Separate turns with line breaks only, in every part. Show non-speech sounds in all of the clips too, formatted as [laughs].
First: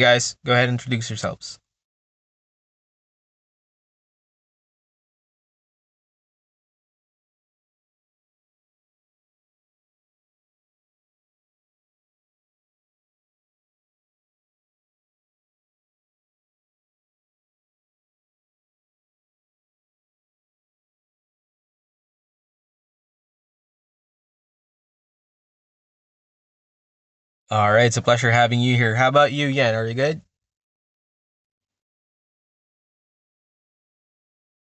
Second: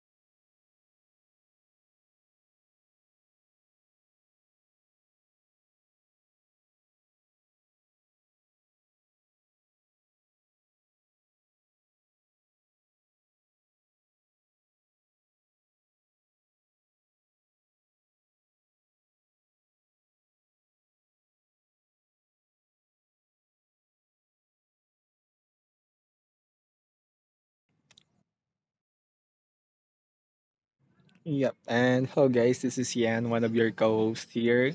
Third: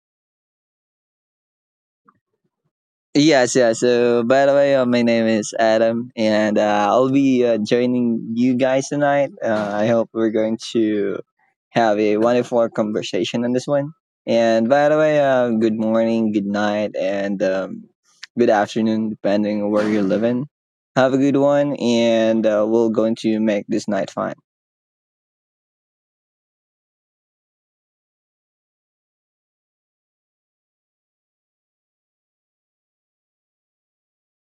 guys, go ahead and introduce yourselves.
Yes, yes. So, by the way, my name is Adam, and I'll be joining you guys tonight. I hope we're going to have a wonderful conversation on this one. And by the way, good morning, good night, and good afternoon, depending on where you're living. Have a good one, and we're going to make this night fun. [laughs]
All right, it's a pleasure having you here. How about you, Yan? Are you good?
Yep. And hello, guys. This is Yan, one of your co-hosts here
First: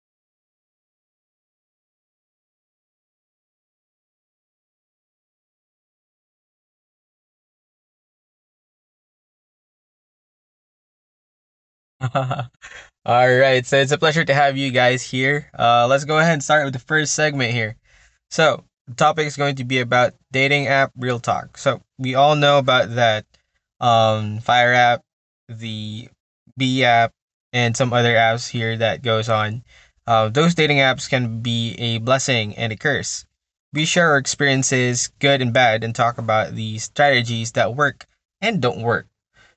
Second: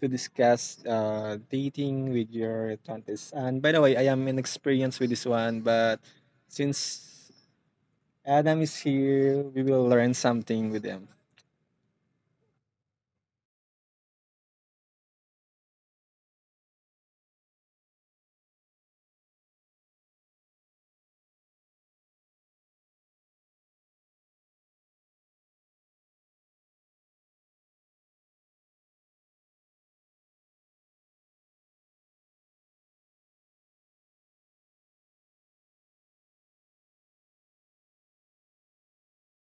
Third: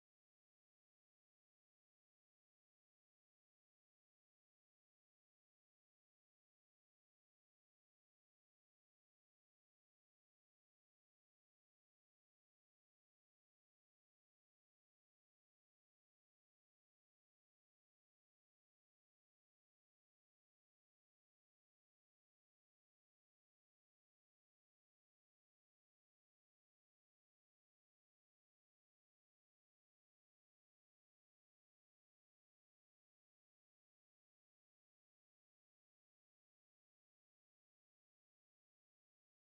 to discuss dating with your twenties. And by the way, I am inexperienced with this one, but since Adam is here, we will learn something with him.
[laughs] All right, so it's a pleasure to have you guys here. Let's go ahead and start with the first segment here. So, the topic is going to be about dating app real talk. So, we all know about that Fire app, the B app, and some other apps here that goes on. Those dating apps can be a blessing and a curse. We share our experiences, good and bad, and talk about the strategies that work and don't work.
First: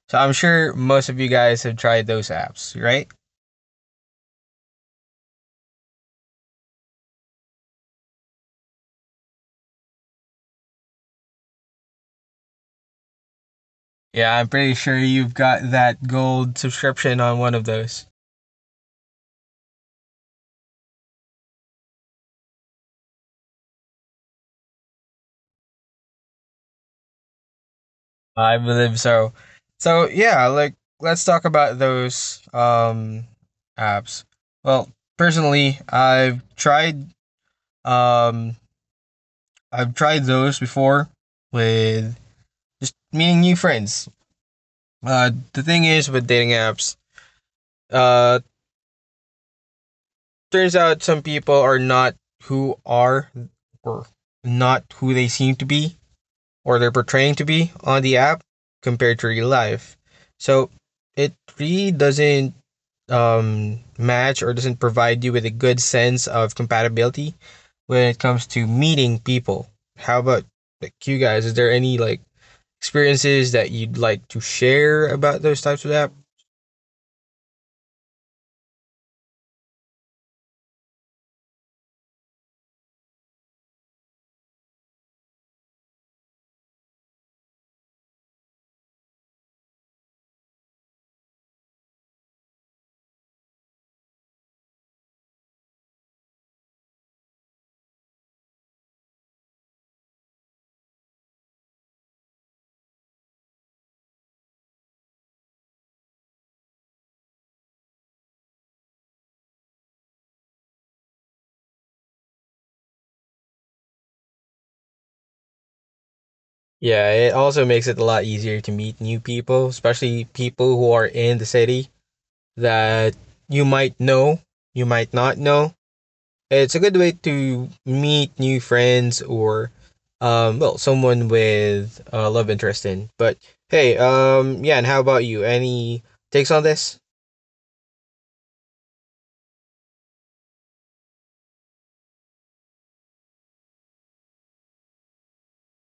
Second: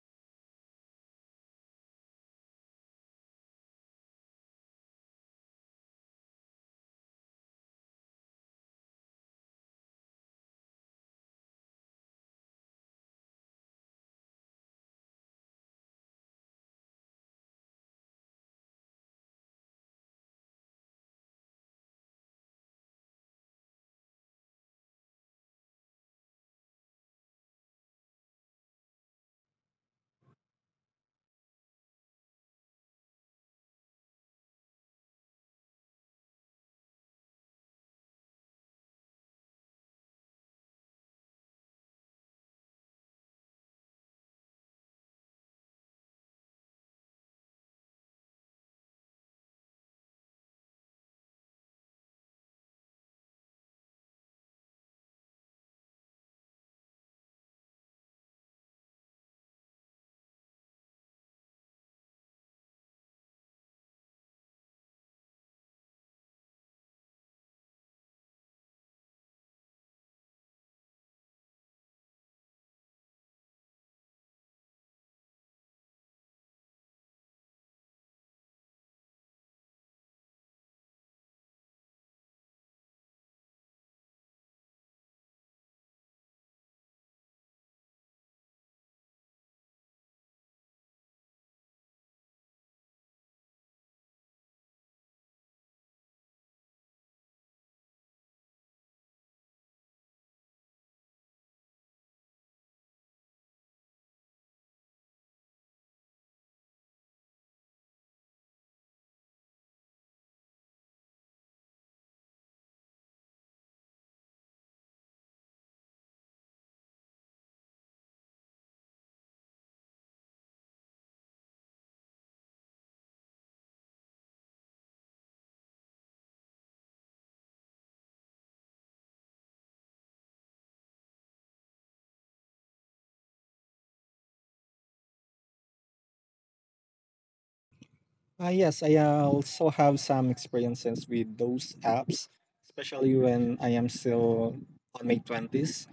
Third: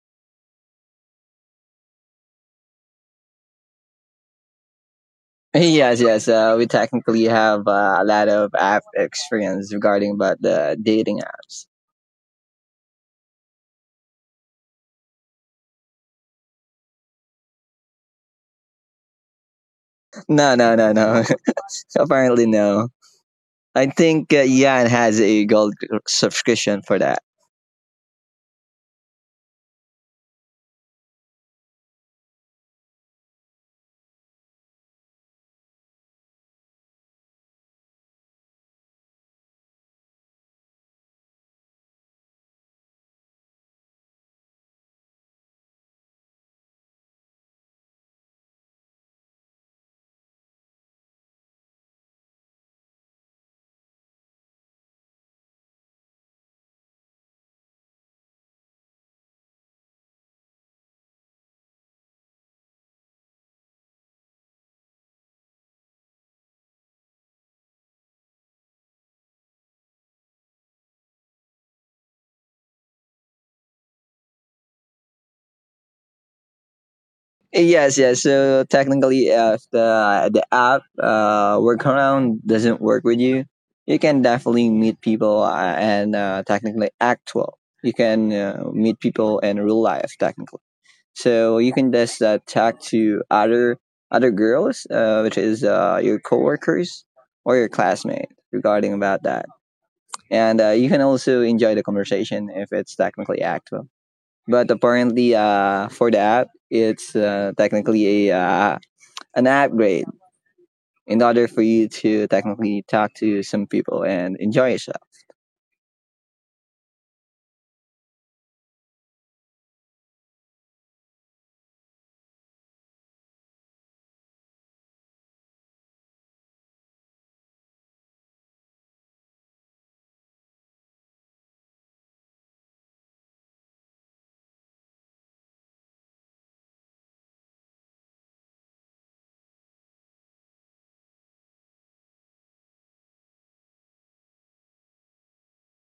So I'm sure most of you guys have tried those apps, right?
Yes, yes. We technically have a lot of app experience regarding about the dating apps.
Yeah, I'm pretty sure you've got that gold subscription on one of those.
No, no, no, no. [laughs] Apparently, no. I think Jan has a gold subscription for that.
I believe so. So yeah, like let's talk about those apps. Well, personally, um I've tried those before with just meeting new friends. The thing is with dating apps, uh turns out some people are who are or not who they seem to be, or they're portraying to be on the app compared to real life. So it really doesn't, match or doesn't provide you with a good sense of compatibility when it comes to meeting people. How about like you guys? Is there any like experiences that you'd like to share about those types of app?
Yes, yes. So technically, if the app workaround doesn't work with you, you can definitely meet people and technically actual. You can meet people in real life technically. So you can just talk to other girls, which is your coworkers or your classmate regarding about that. And you can also enjoy the conversation if it's technically active. But apparently, for the app, it's technically a an upgrade in order for you to technically talk to some people and enjoy yourself.
Yeah, it also makes it a lot easier to meet new people, especially people who are in the city that you might know, you might not know. It's a good way to meet new friends or, well, someone with love interest in. But hey, yeah, and how about you? Any takes on this?
Ah, yes, I also have some experiences with those apps, especially when I am still on my twenties.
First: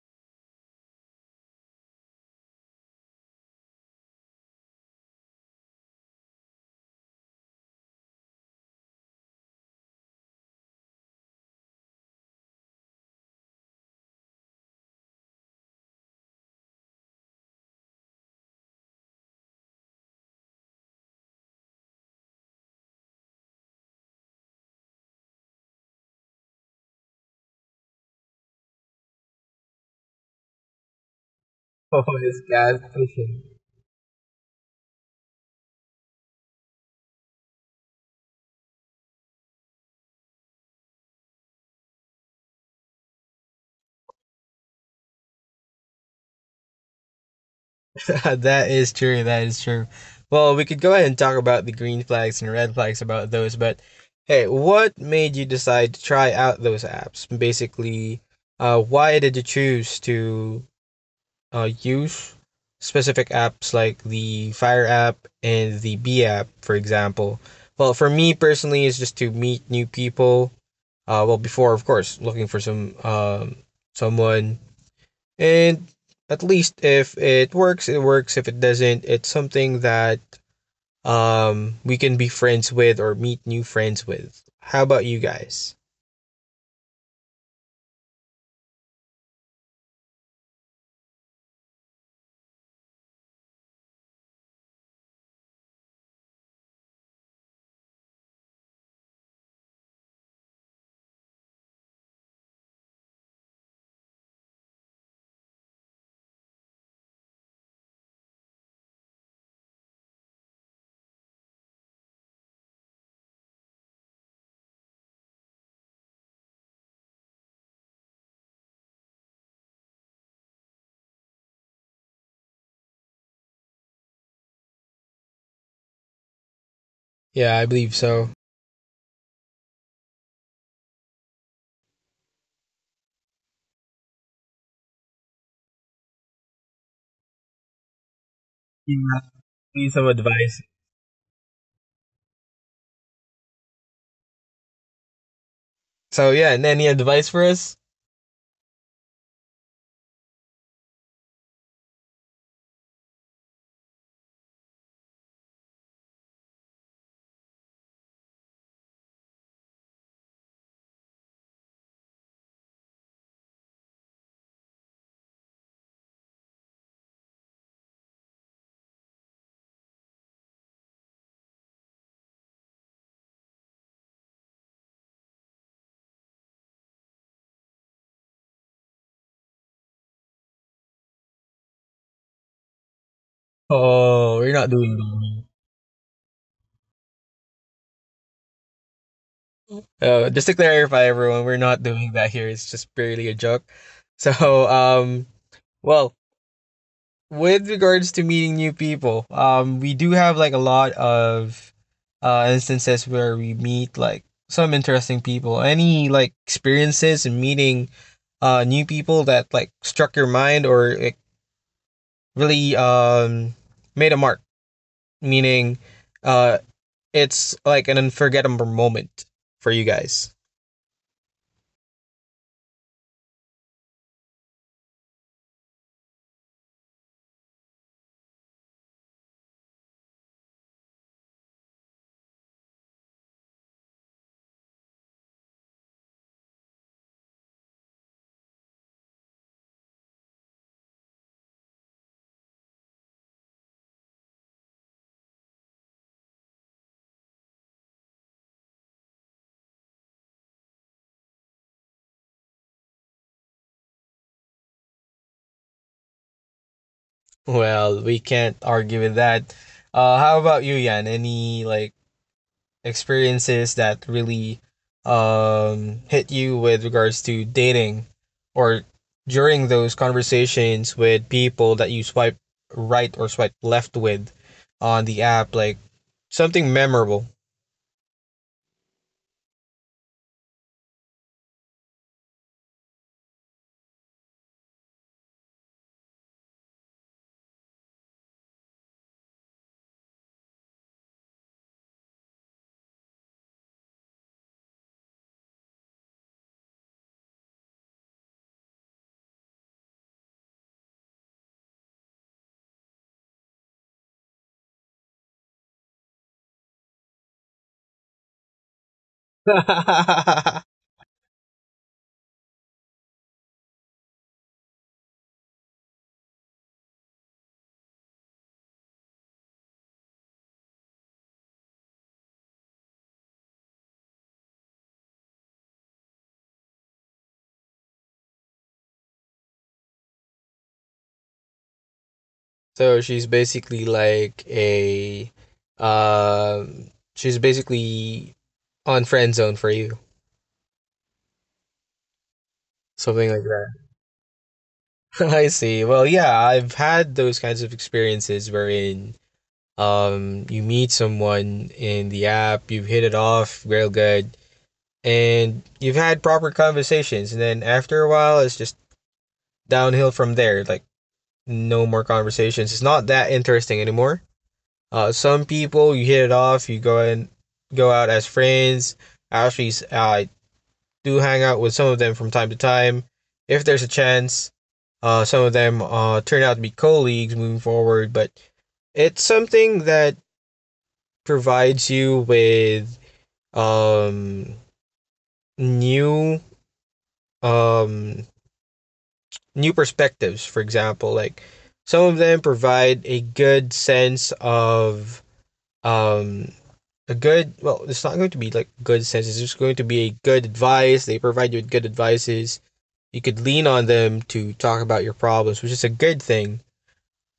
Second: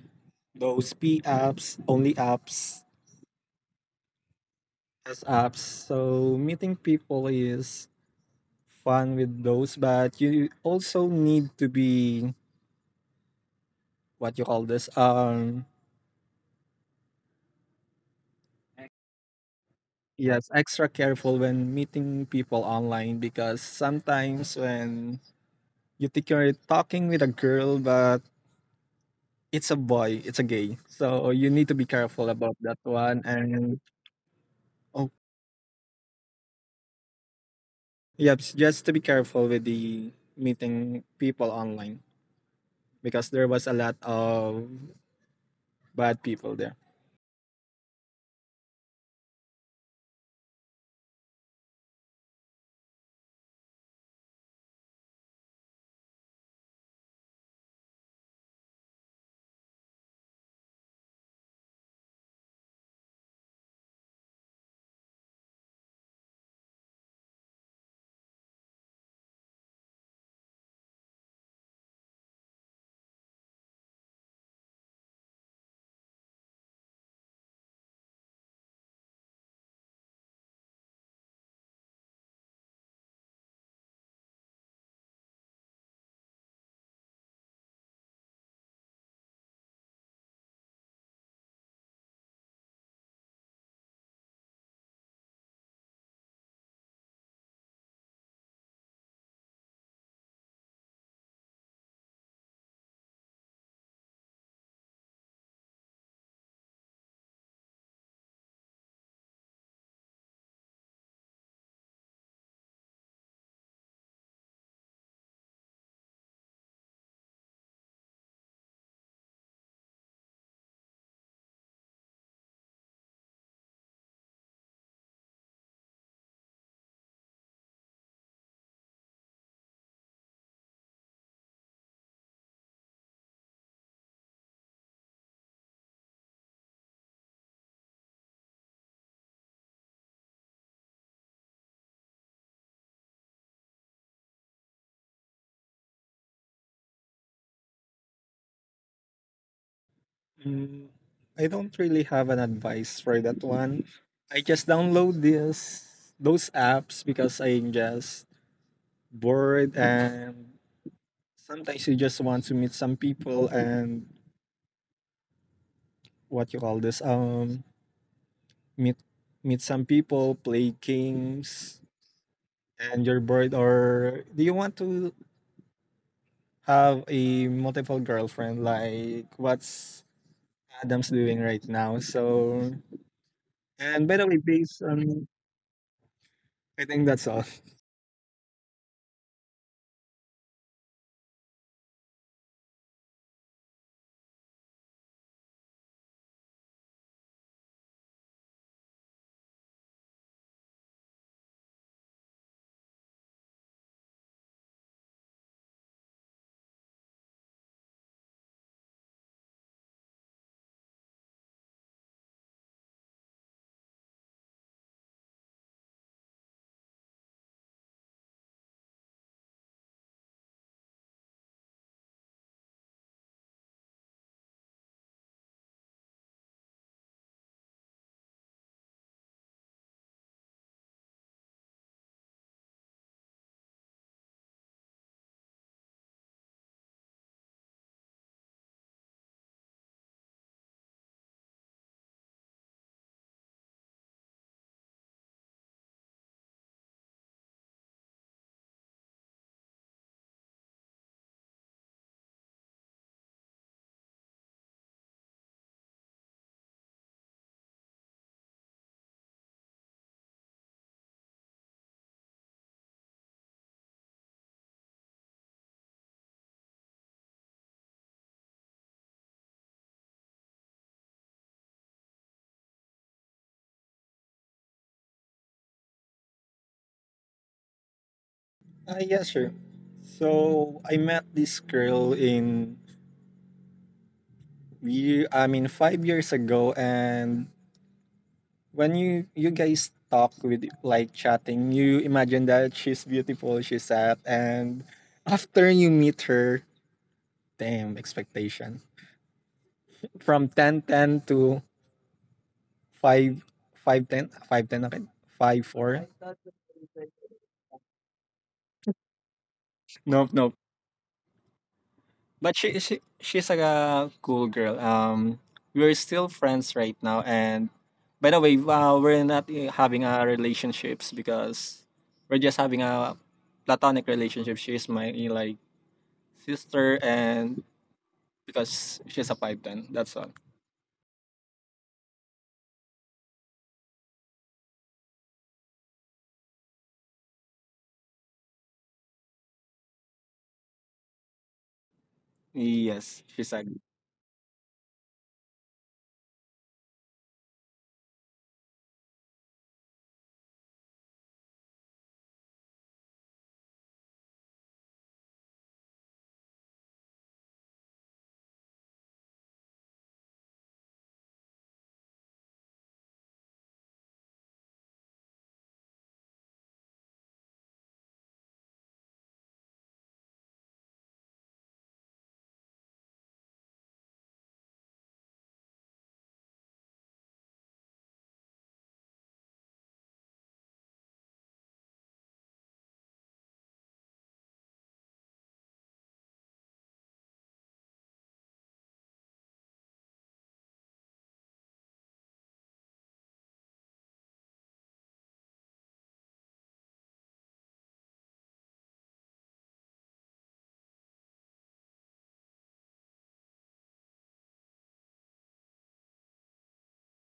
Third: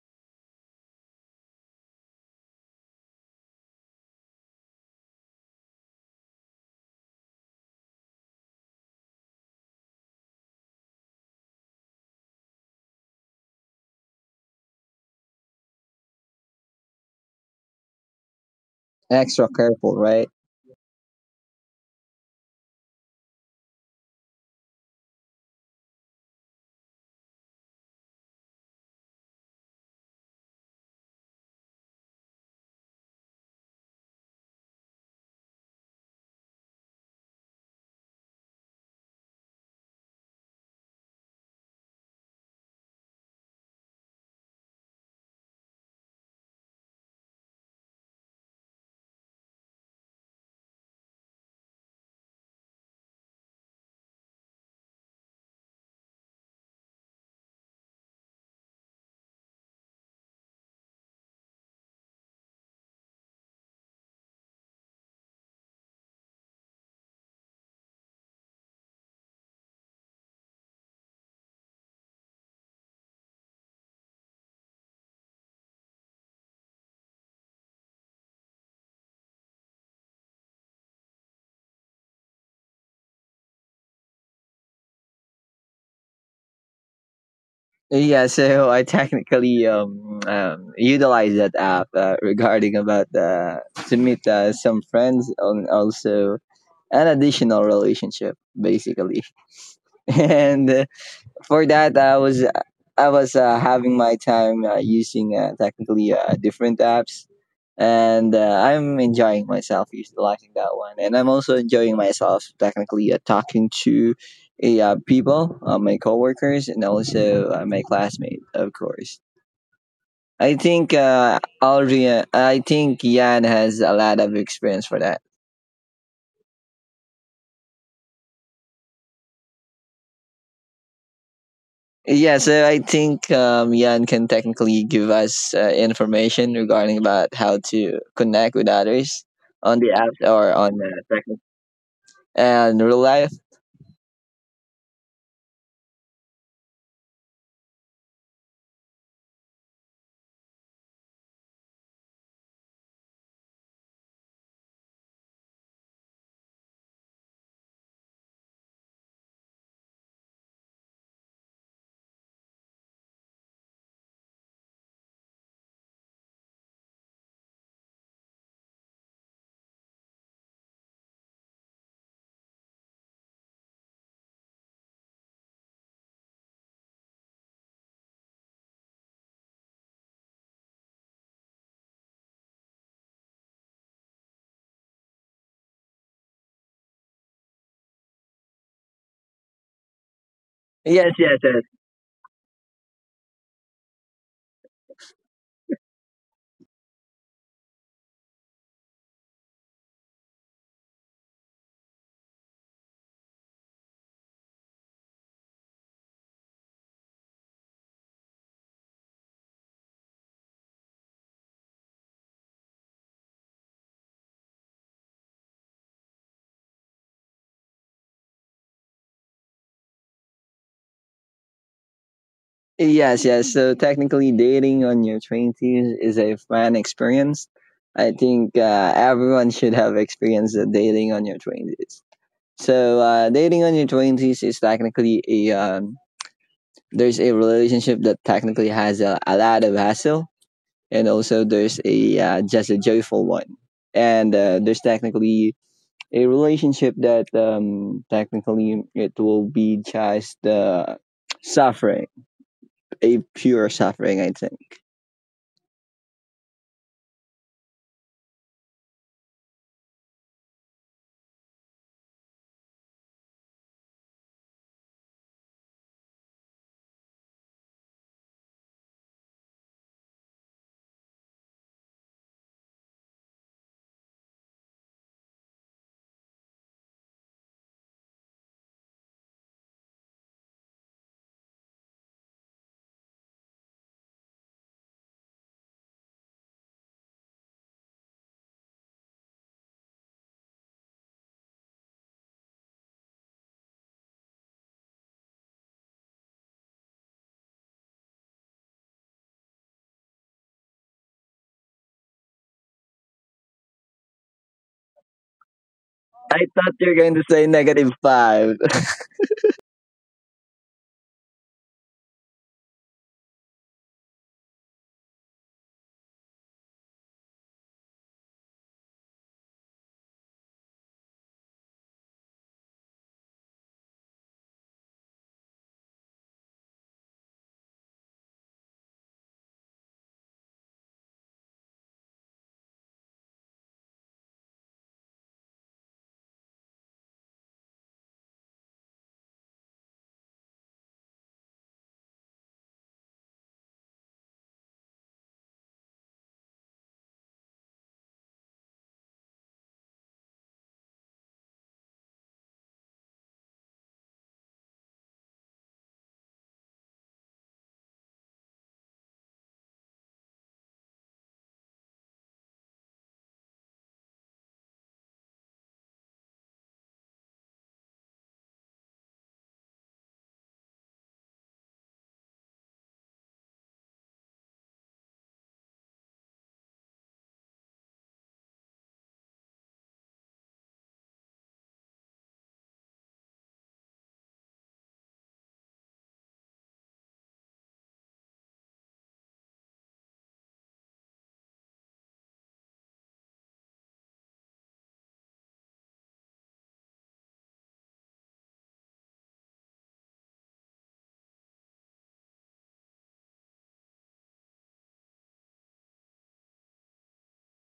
Those P apps, only apps, as apps. So meeting people is fun with those, but you also need to be what you call this.
Extra careful, right?
Yes, extra careful when meeting people online, because sometimes when you think you're talking with a girl, but it's a boy, it's a gay, so you need to
[laughs]
be
Oh,
careful
this
about
guy's
that one.
fishing.
And oh, yep, just to be careful with the meeting people online, because there was a lot of bad people there.
[laughs] That is true. That is true. Well, we could go ahead and talk about the green flags and red flags about those, but hey, what made you decide to try out those apps? Basically, why did you choose to use specific apps like the Fire app and the B app, for example. Well, for me personally, it's just to meet new people. Well, before of course looking for some, someone, and at least if it works, it works. If it doesn't, it's something that we can be friends with or meet new friends with. How about you guys?
Yeah, so [laughs] I technically utilize that app regarding about to meet some friends and also an additional relationship basically. [laughs] And for that I was having my time using technically different apps, and I'm enjoying myself utilizing that one, and I'm also enjoying myself technically talking to people, my coworkers and also my classmate, of course. I think Aldrian, I think Yan has a lot of experience for that.
Yeah, I believe so.
Yeah, so I think Yan can technically give us information regarding about how to connect with others
You
on the
need
app
some
or on
advice.
and real life.
So yeah, and any advice for us?
Mm, I don't really have an advice for that one. I just download this those apps because I'm just bored, and sometimes you just want to meet some people and what you call this. meet meet some people, play games, and you're bored, or do you want to have a multiple girlfriend like what's Adam's doing right now? So and by the
Oh,
way,
we're not
based on,
doing
I think that's all.
that. Just to clarify,
Yes, yes,
everyone, we're
yes.
not doing that here. It's just purely a joke. [laughs] So, well, with regards to meeting new people, we do have like a lot of instances where we meet like some interesting people. Any like experiences in meeting new people that like struck your mind or like really made a mark, meaning uh it's like an unforgettable moment for you guys.
Yes, yes. So technically, dating on your twenties is a fun experience. I think everyone should have experienced the dating on your twenties. So dating on your twenties is technically a there's a relationship that technically has a lot of hassle, and also there's a just a joyful one, and there's technically a relationship that technically it will be just suffering, a pure suffering, I think.
Well, we can't argue with that. How about you, Yan? Any like experiences that really hit you with regards to dating or during those conversations with people that you swipe right or swipe left with on the app, like something memorable?
Yeah, sure. So I met this girl in year, I mean 5 years ago, and when you guys talk with like chatting, you imagine that she's beautiful, she's sad, and after you meet her, damn expectation from ten ten to five five ten five ten, okay, five four.
I thought you were going to say negative five.
No, no.
[laughs]
But she's like a cool girl. We're still friends right now. And by the way, we're not having a relationships because we're just having a platonic relationship. She's my like sister, and because she's a pipe then that's all.
So she's basically like a, she's basically on friend zone for you.
Yes,
Something like
she's a.
that. [laughs] I see. Well, yeah, I've had those kinds of experiences wherein you meet someone in the app, you've hit it off real good, and you've had proper conversations, and then after a while it's just downhill from there. Like no more conversations. It's not that interesting anymore. Uh, some people you hit it off, you go and go out as friends. Actually, do hang out with some of them from time to time. If there's a chance, some of them turn out to be colleagues moving forward, but it's something that provides you with, um, new, um, new perspectives. For example, like some of them provide a good sense of, um, a good well, it's not going to be like good sense. It's just going to be a good advice. They provide you with good advices. You could lean on them to talk about your problems, which is a good thing.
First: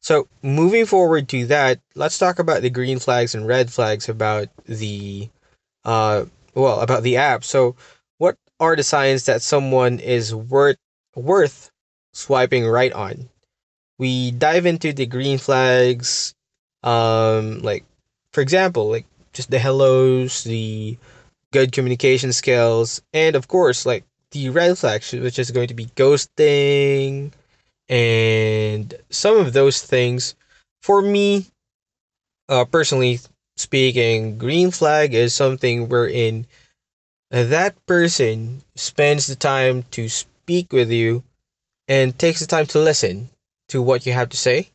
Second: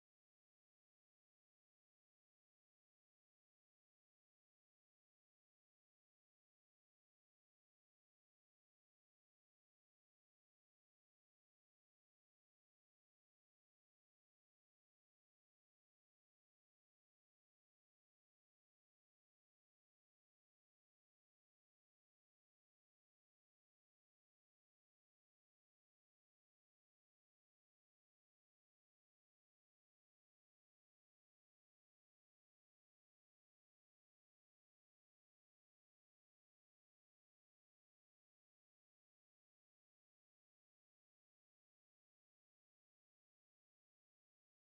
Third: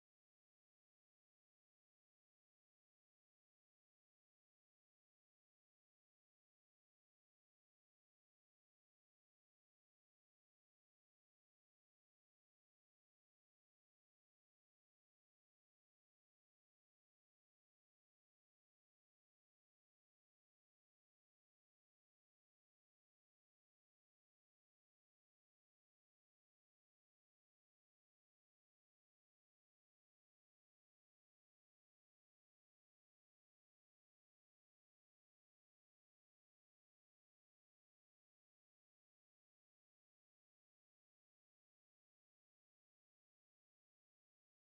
So, moving forward to that, let's talk about the green flags and red flags about the, uh well, about the app. So, what are the signs that someone is worth swiping right on? We dive into the green flags, like for example, like just the hellos, the good communication skills, and of course, like the red flags, which is going to be ghosting and some of those things. For me, personally speaking, green flag is something wherein that person spends the time to speak with you and takes the time to listen to what you have to say,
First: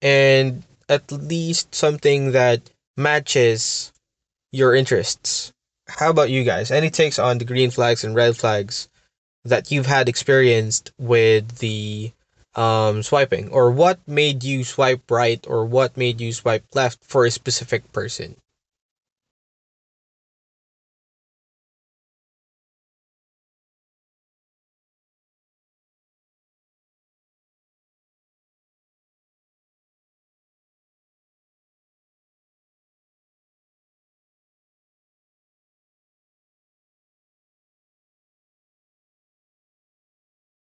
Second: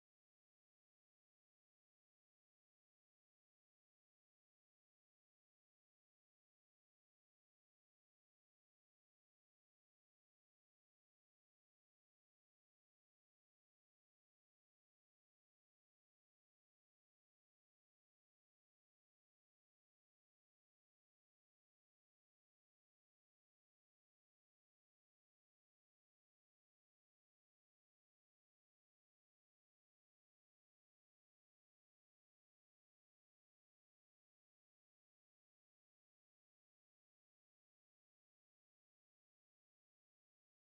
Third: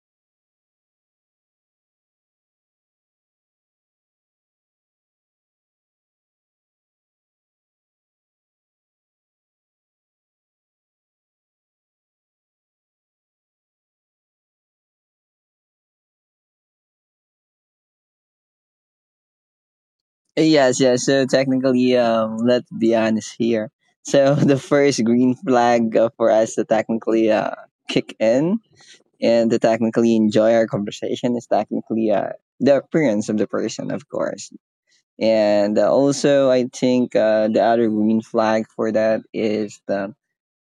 and at least something that matches your interests. How about you guys? Any takes on the green flags and red flags that you've had experienced with the, swiping, or what made you swipe right, or what made you swipe left for a specific person?
[laughs] Yes, yes. So technically, let's be honest here. So [laughs] the first green flag for us to technically kick in and to technically enjoy our conversation is technically the appearance of the person, of course. And also, I think the other green flag for that is the,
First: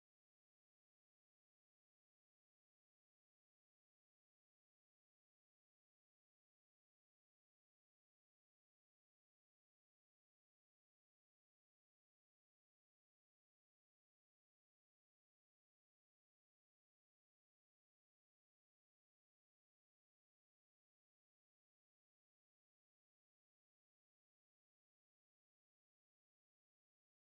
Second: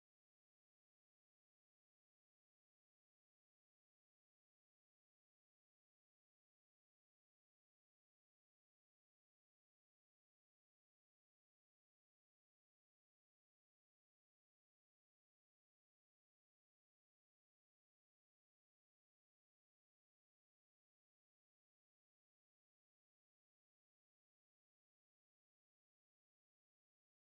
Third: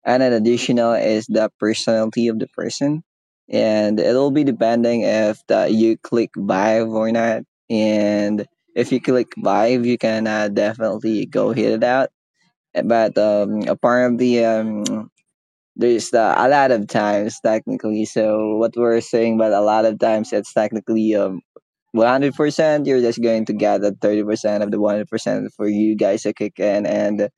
and an additional is the personality of the person, and it'll be depending if the, you click vibe or not. And if you click vibe, you can definitely go hit it out. But apparently, there's a lot of times technically. So what we're saying, but a lot of times it's technically 100%. You're just going to gather 30% of the 100% for you guys to kick in and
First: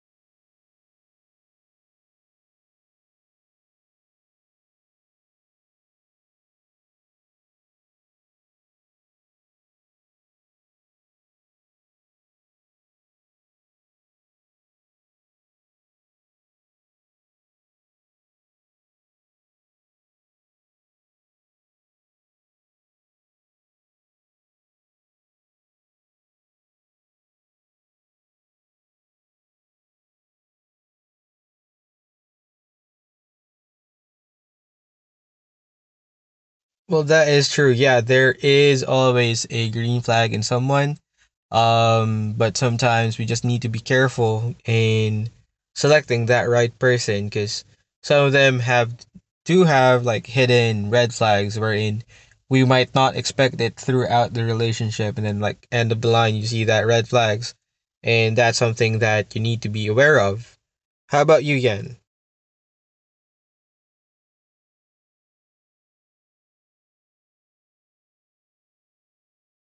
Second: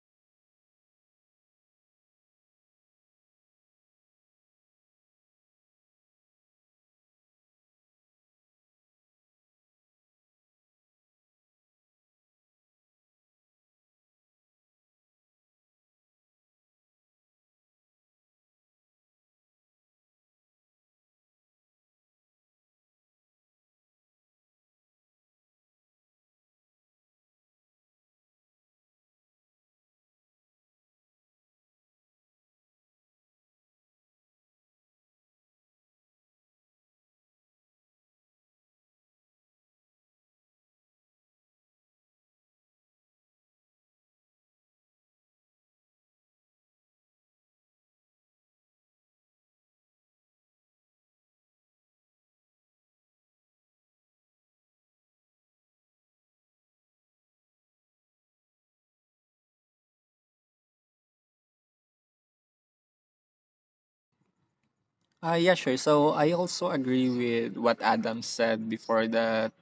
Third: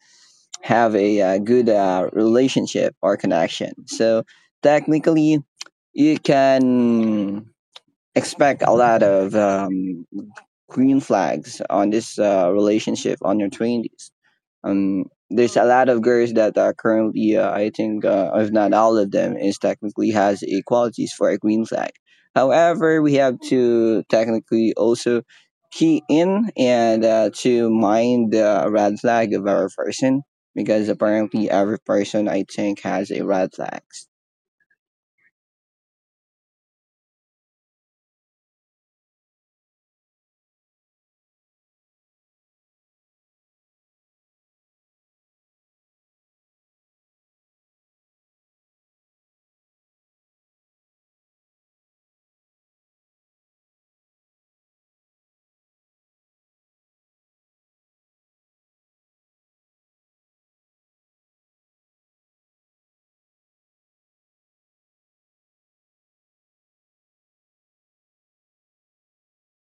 have a good relationship or connection. So technically, you can expect a lot of green flags on this relationship on your 20s. um there's a lot of girls that are currently I think if not all of them is technically has equalities for a green flag. However, we have to technically also key in and to mind the red flag of our person, because apparently every person, I think, has a red flags.
Well, that is true. Yeah, there is always a green flag in someone. But sometimes we just need to be careful in selecting that right person because some of them have do have like hidden red flags wherein we might not expect it throughout the relationship, and then like end of the line you see that red flags, and that's something that you need to be aware of. How about you, Yen?
Yeah, sure. So I also agree with what Adam said before that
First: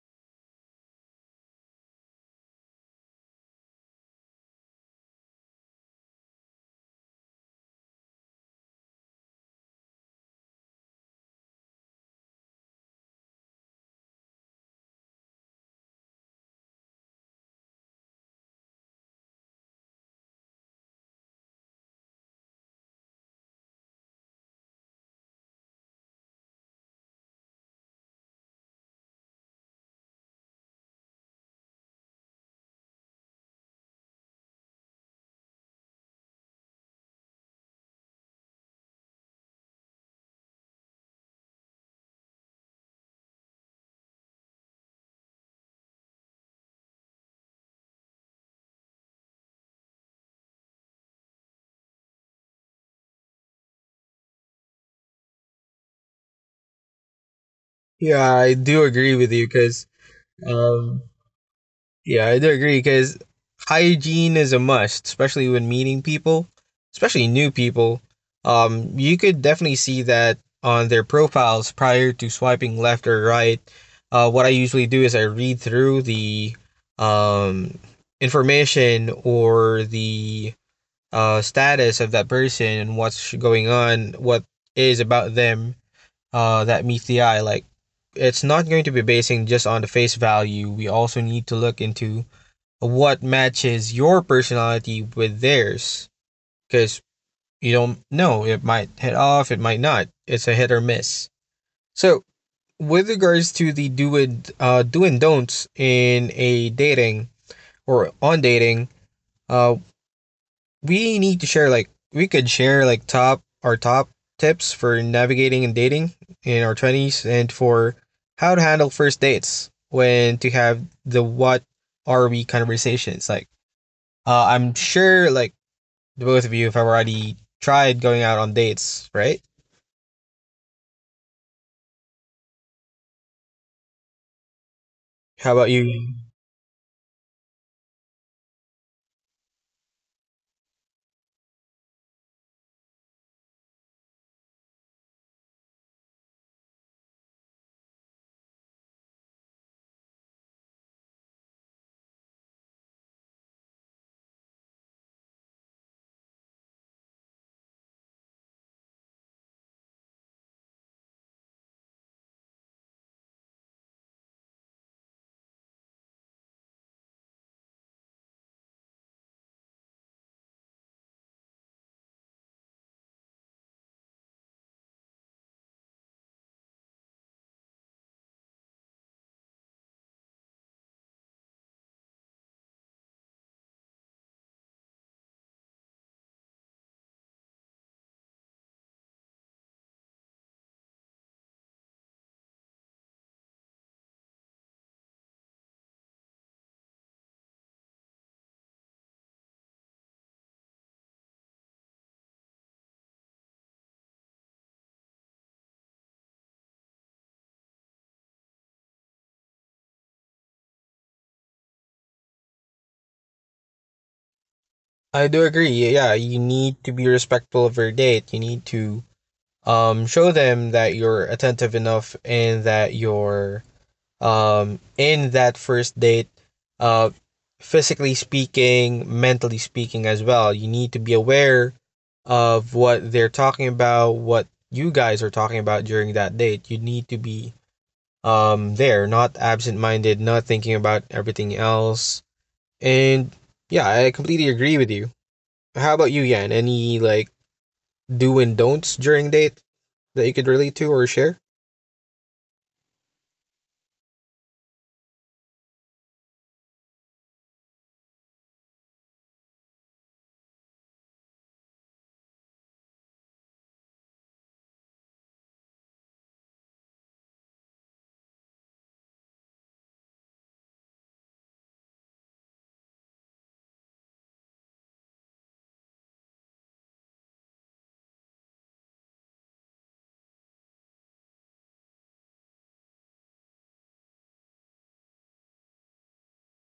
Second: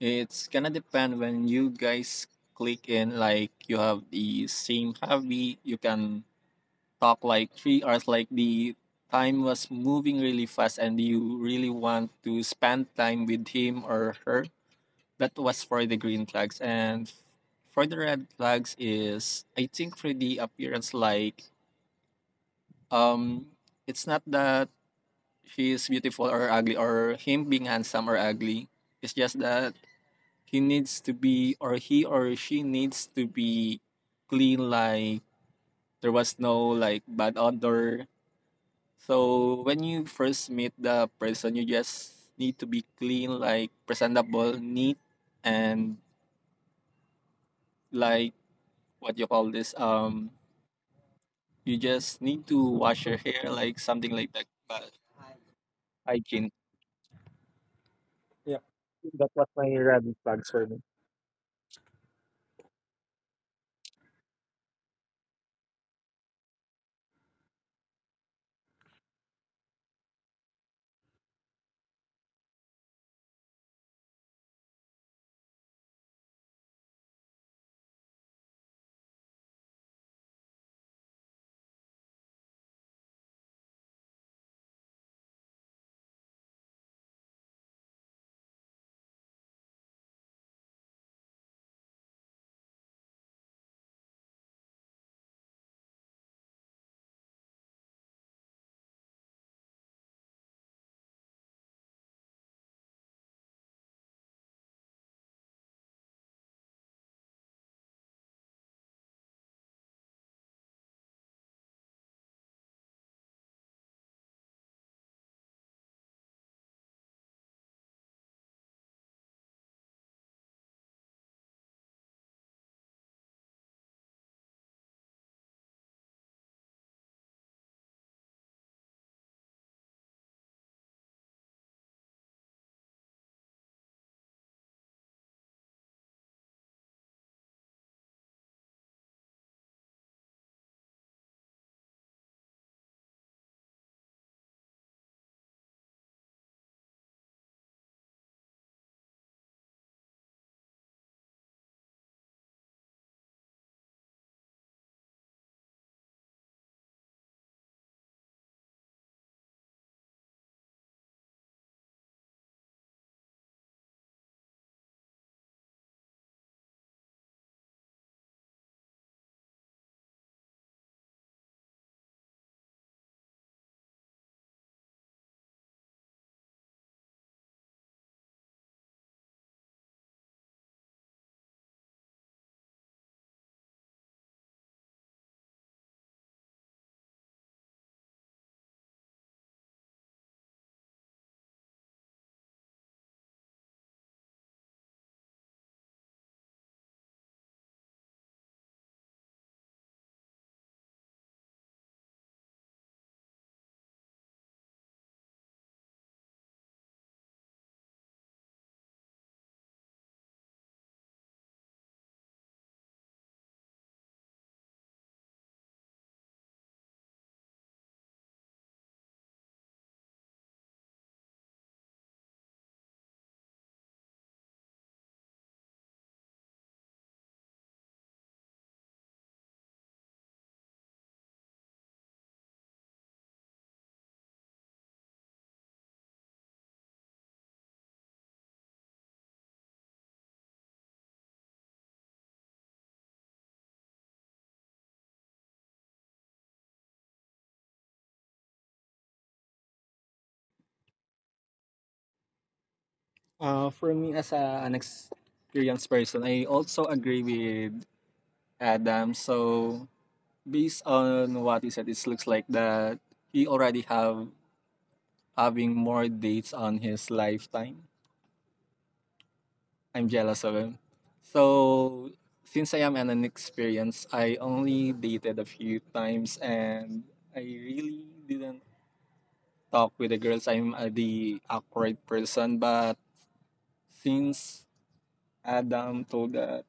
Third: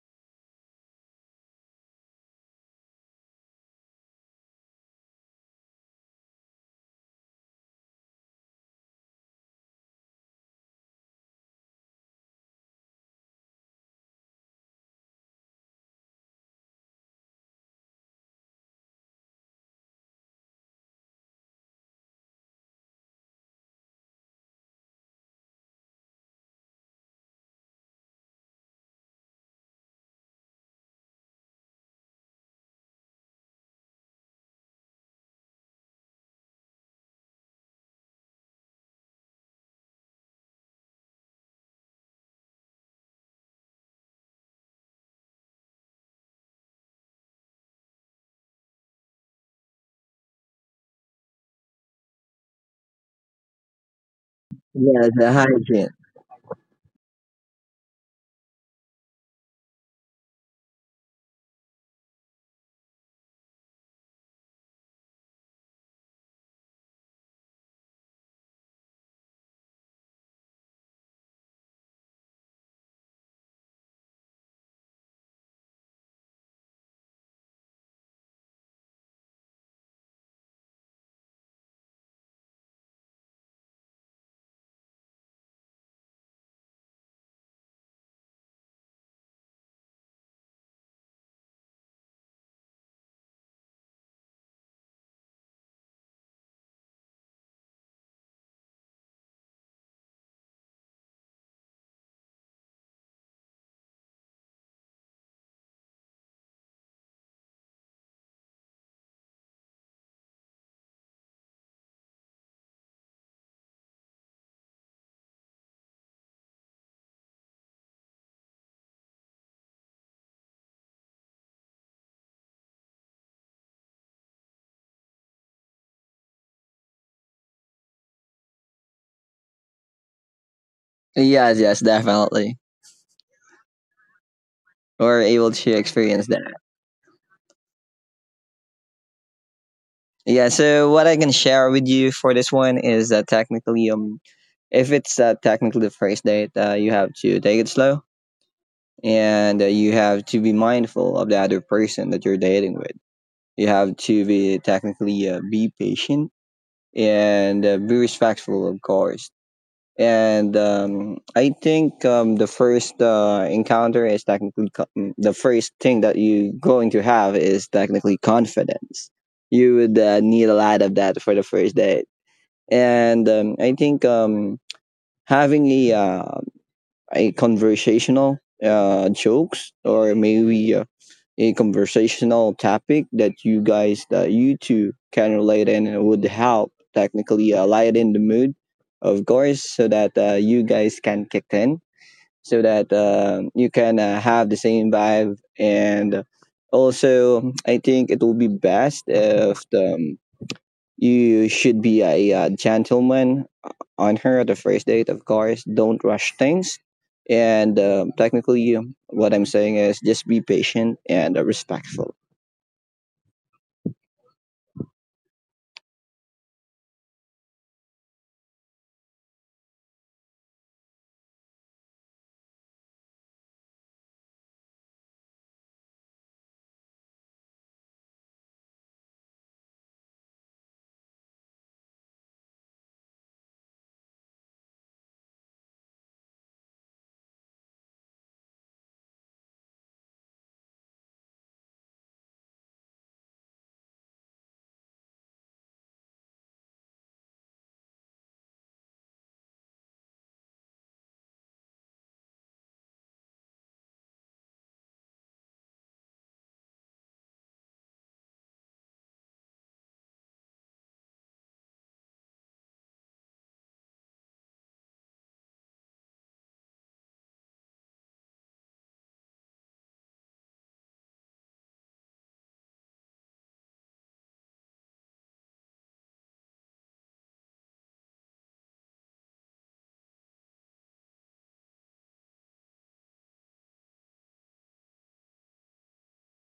it's gonna depend when you guys click in, like you have the same hobby, you can talk like 3 hours, like the time was moving really fast and you really want to spend time with him or her. That was for the green flags. And for the red flags is, I think, for the appearance, like um it's not that she is beautiful or ugly, or him being handsome or ugly. It's just that he needs to be, or he or she needs to be clean, like there was no like bad odor. So when you first meet the person, you just need to be clean, like presentable, neat, and like what you call this. You just need to wash your hair, like something like that. But
Yes, the hygiene.
hygiene.
Yeah, I
Yeah.
do agree with you because, um, yeah, I do agree because hygiene is a must, especially when meeting people, especially new people. You could definitely see that on their profiles prior to swiping left or right. What I usually do is I read through the, um, information or the, status of that person and what's going on, what is about them, that meets the eye. Like, it's not going to be basing just on the face value. We also need to look into what matches your personality with theirs because you don't know. It might hit off, it might not. It's a hit or miss. So, with regards to the do and don'ts in a dating or on dating, uh, we need to share like we could share like top our top tips for navigating and dating in our twenties and for how to handle first dates, when to have the what are we conversations like. I'm sure like the both of you have already tried going out on dates, right?
Yes, yes, definitely. We're able
How about
to
you?
experience that. Yeah, so what I can share with you for this one is that technically if it's a technically first date, you have to take it slow, and you have to be mindful of the other person that you're dating with. You have to be technically be patient and be respectful, of course. And I think the first encounter is technically the first thing that you're going to have is technically confidence. You would need a lot of that for the first date. And I think having a conversational jokes, or maybe a conversational topic that you guys that you two can relate in, and would help technically lighten the mood, of course, so that you guys can kick in, so that you can have the same vibe. And also I think it will be best if the you should be a gentleman on her at the first date, of course. Don't rush things. And technically, what I'm saying is just be patient and respectful.
I do agree. Yeah, you need to be respectful of your date. You need to show them that you're attentive enough and that you're in that first date, uh physically speaking, mentally speaking as well. You need to be aware of what they're talking about, what you guys are talking about during that date. You need to be, there, not absent minded, not thinking about everything else. And yeah, I completely agree with you. How about you, Yan? Any like do and don'ts during date that you could relate to or share?
For me as an experienced person, I also agree with Adam. So based on what he said, it looks like that he already have having more dates on his lifetime. I'm jealous of him. So since I am an inexperienced, I only dated a few times and I really didn't talk with the girls. I'm the awkward person, but since Adam told that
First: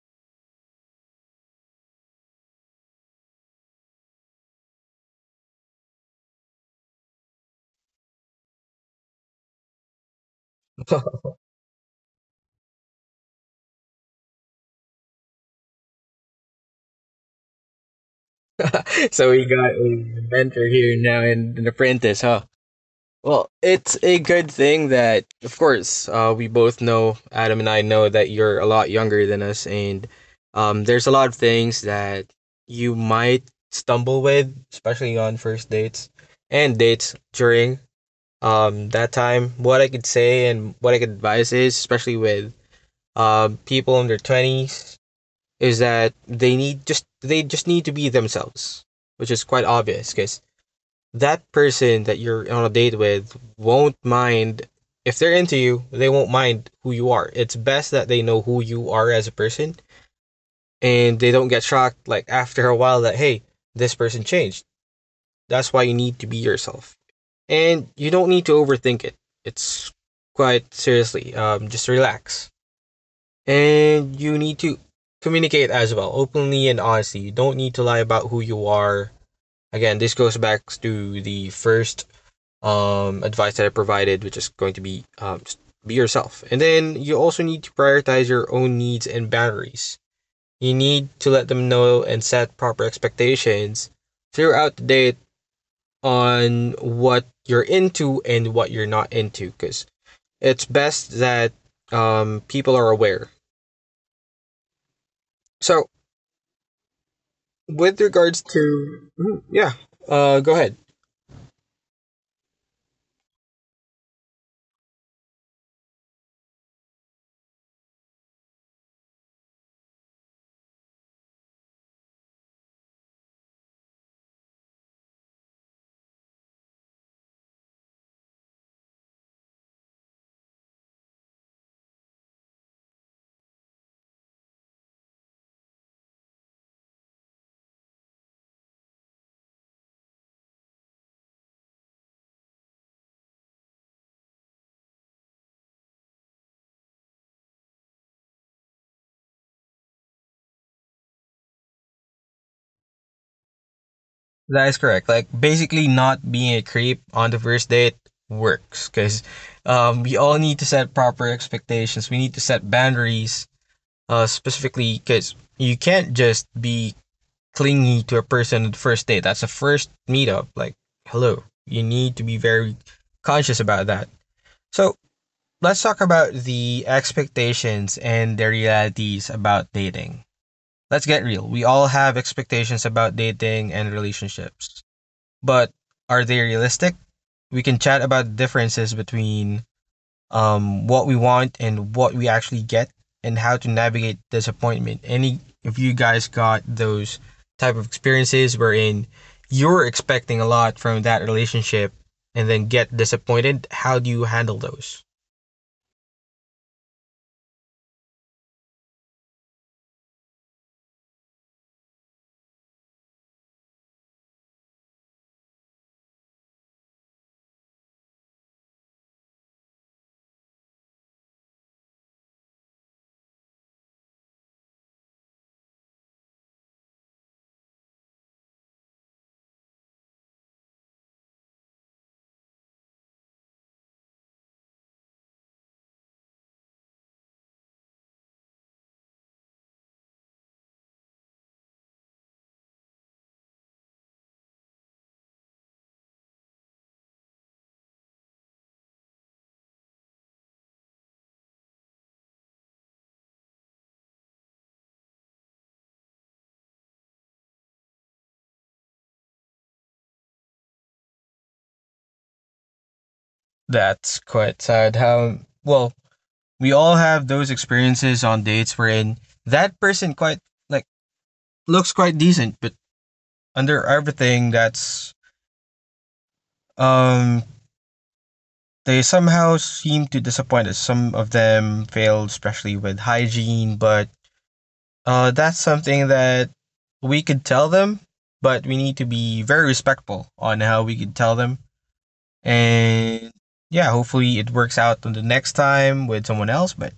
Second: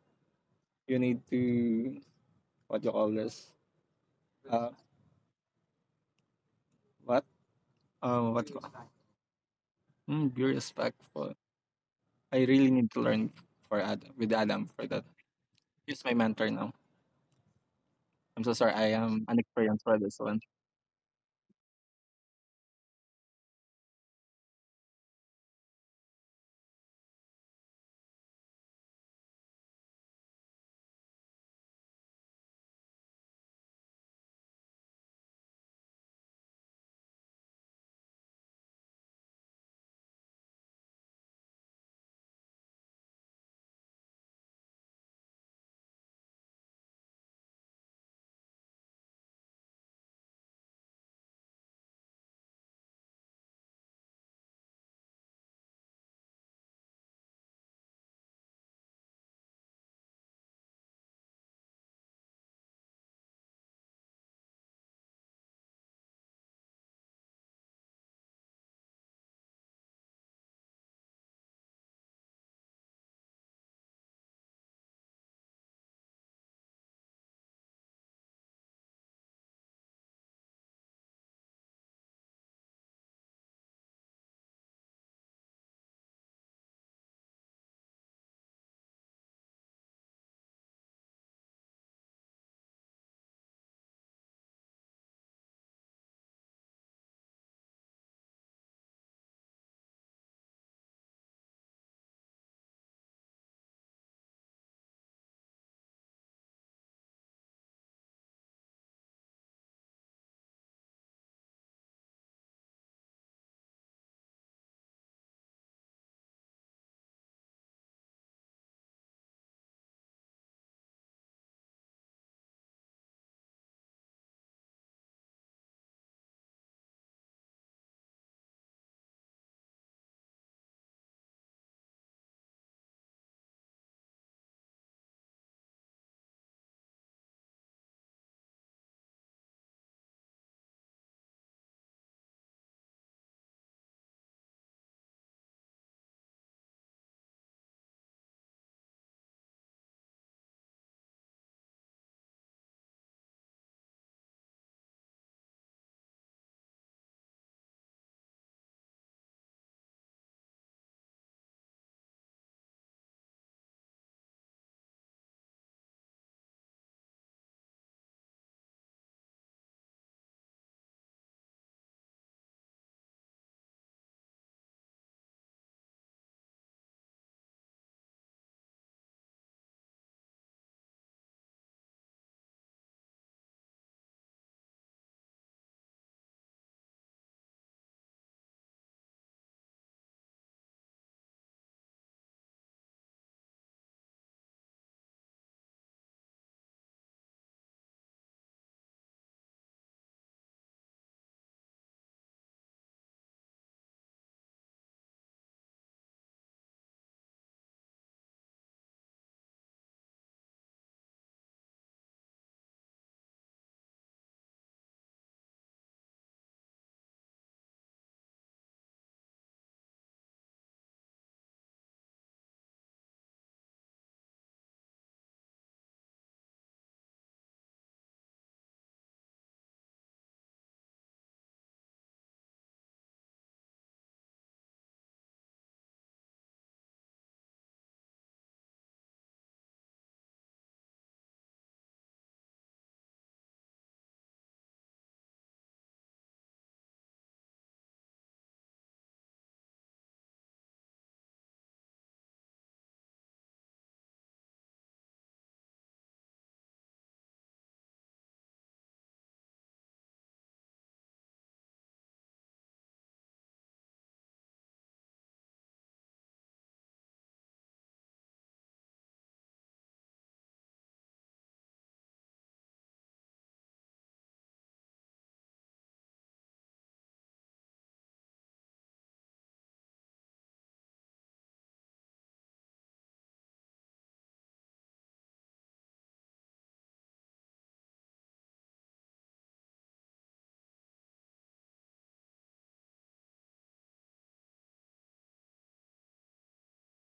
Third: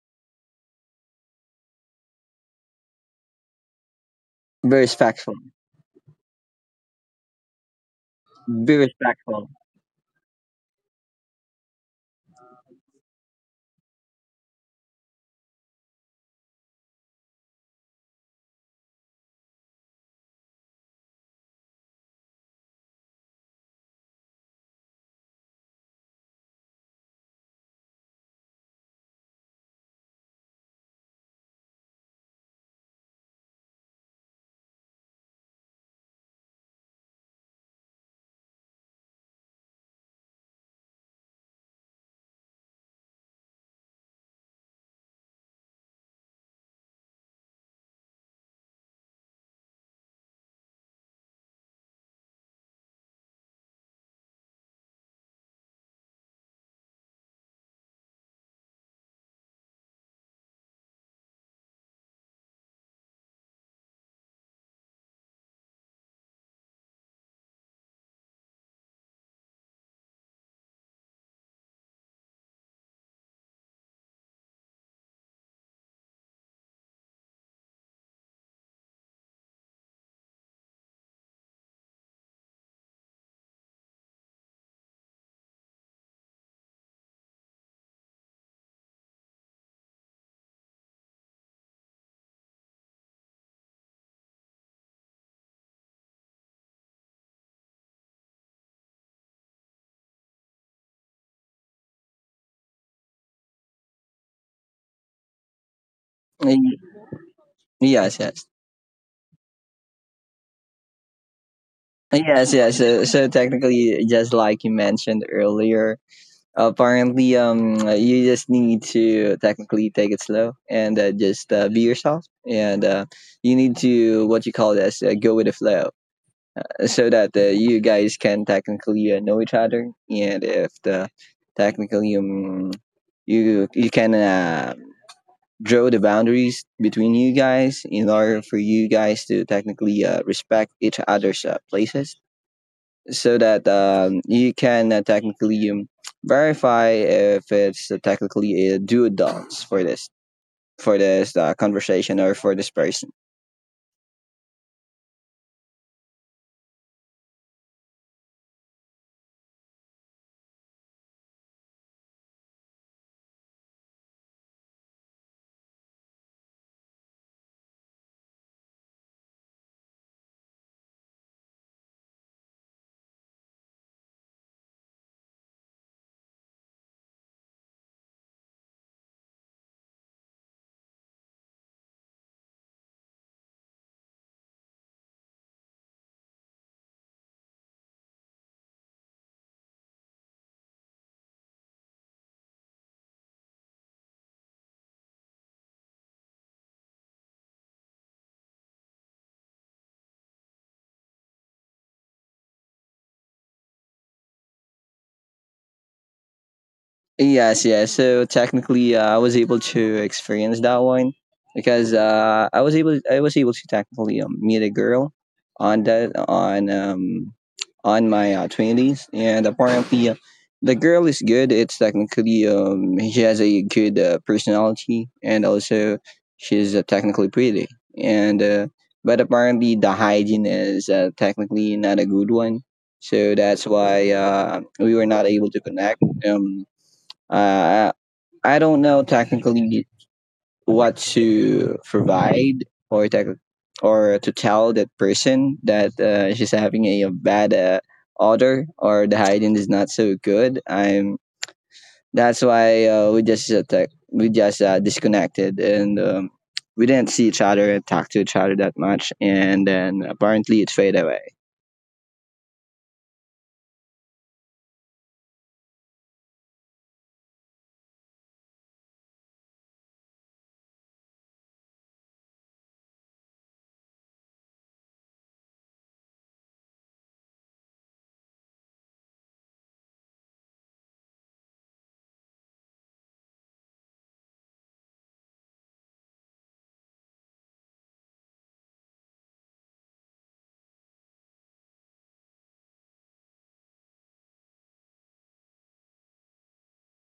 you need to what you call this?
Be
Uh,
respectful.
what? What?
Be respectful.
Mm, be
[laughs]
respectful. I really need to learn for Adam with Adam for that. He's my mentor now. I'm so sorry. I am
So we got
unexperienced for this
a
one.
mentor here now and an apprentice, huh? Well, it's a good thing that, of course, we both know, Adam and I know, that you're a lot younger than us, and, there's a lot of things that you might stumble with, especially on first dates and dates during, that time. What I could say and what I could advise is, especially with, people in their 20s, is that they just need to be themselves, which is quite obvious because that person that you're on a date with won't mind. If they're into you, they won't mind who you are. It's best that they know who you are as a person, and they don't get shocked like after a while that hey, this person changed. That's why you need to be yourself, and you don't need to overthink it. It's quite seriously, just relax, and you need to communicate as well, openly and honestly. You don't need to lie about who you are. Again, this goes back to the first, advice that I provided, which is going to be, just be yourself. And then you also need to prioritize your own needs and boundaries. You need to let them know and set proper expectations throughout the day on what you're into and what you're not into, because it's best that, people are aware. So,
Y-
with
Yes,
regards
yes.
to, yeah, go ahead.
Yes, yes. So, so technically, just like you mentioned earlier, apparently, you just need to technically take it slow, and just be yourself. And you need to what you call this go with the flow, so that you guys can technically know each other. And if the technically you can draw the boundaries between you guys in order for you guys to technically respect each other's places, so that you can technically verify if it's technically a do dance for this, conversation or for this person.
That is correct. Like basically, not being a creep on the first date works because we all need to set proper expectations. We need to set boundaries, specifically because you can't just be clingy to a person on the first date. That's a first meetup. Like, hello, you need to be very conscious about that. So let's talk about the expectations and the realities about dating. Let's get real. We all have expectations about dating and relationships, but are they realistic? We can chat about the differences between what we want and what we actually get, and how to navigate disappointment. Any if you guys got those type of experiences wherein you're expecting a lot from that relationship and then get disappointed, how do you handle those?
Yes, yes. So technically, I was able to experience that one, because I was able to technically meet a girl on that on my twenties, and apparently, the girl is good. It's technically she has a good personality, and also she's technically pretty. And but apparently, the hygiene is technically not a good one, so that's why we were not able to connect. Um, uh, I don't know technically what to provide or tech- or to tell that person that she's having bad odor, or the hygiene is not so good. I'm that's why we just disconnected, and we didn't see each other and talk to each other that much. And then apparently it faded away.
That's quite sad. How, well, we all have those experiences on dates wherein that person quite, like, looks quite decent, but under everything that's Um, they somehow seem to disappoint us. Some of them failed, especially with hygiene, but that's something that we could tell them, but we need to be very respectful on how we could tell them. And yeah, hopefully it works out on the next time with someone else. But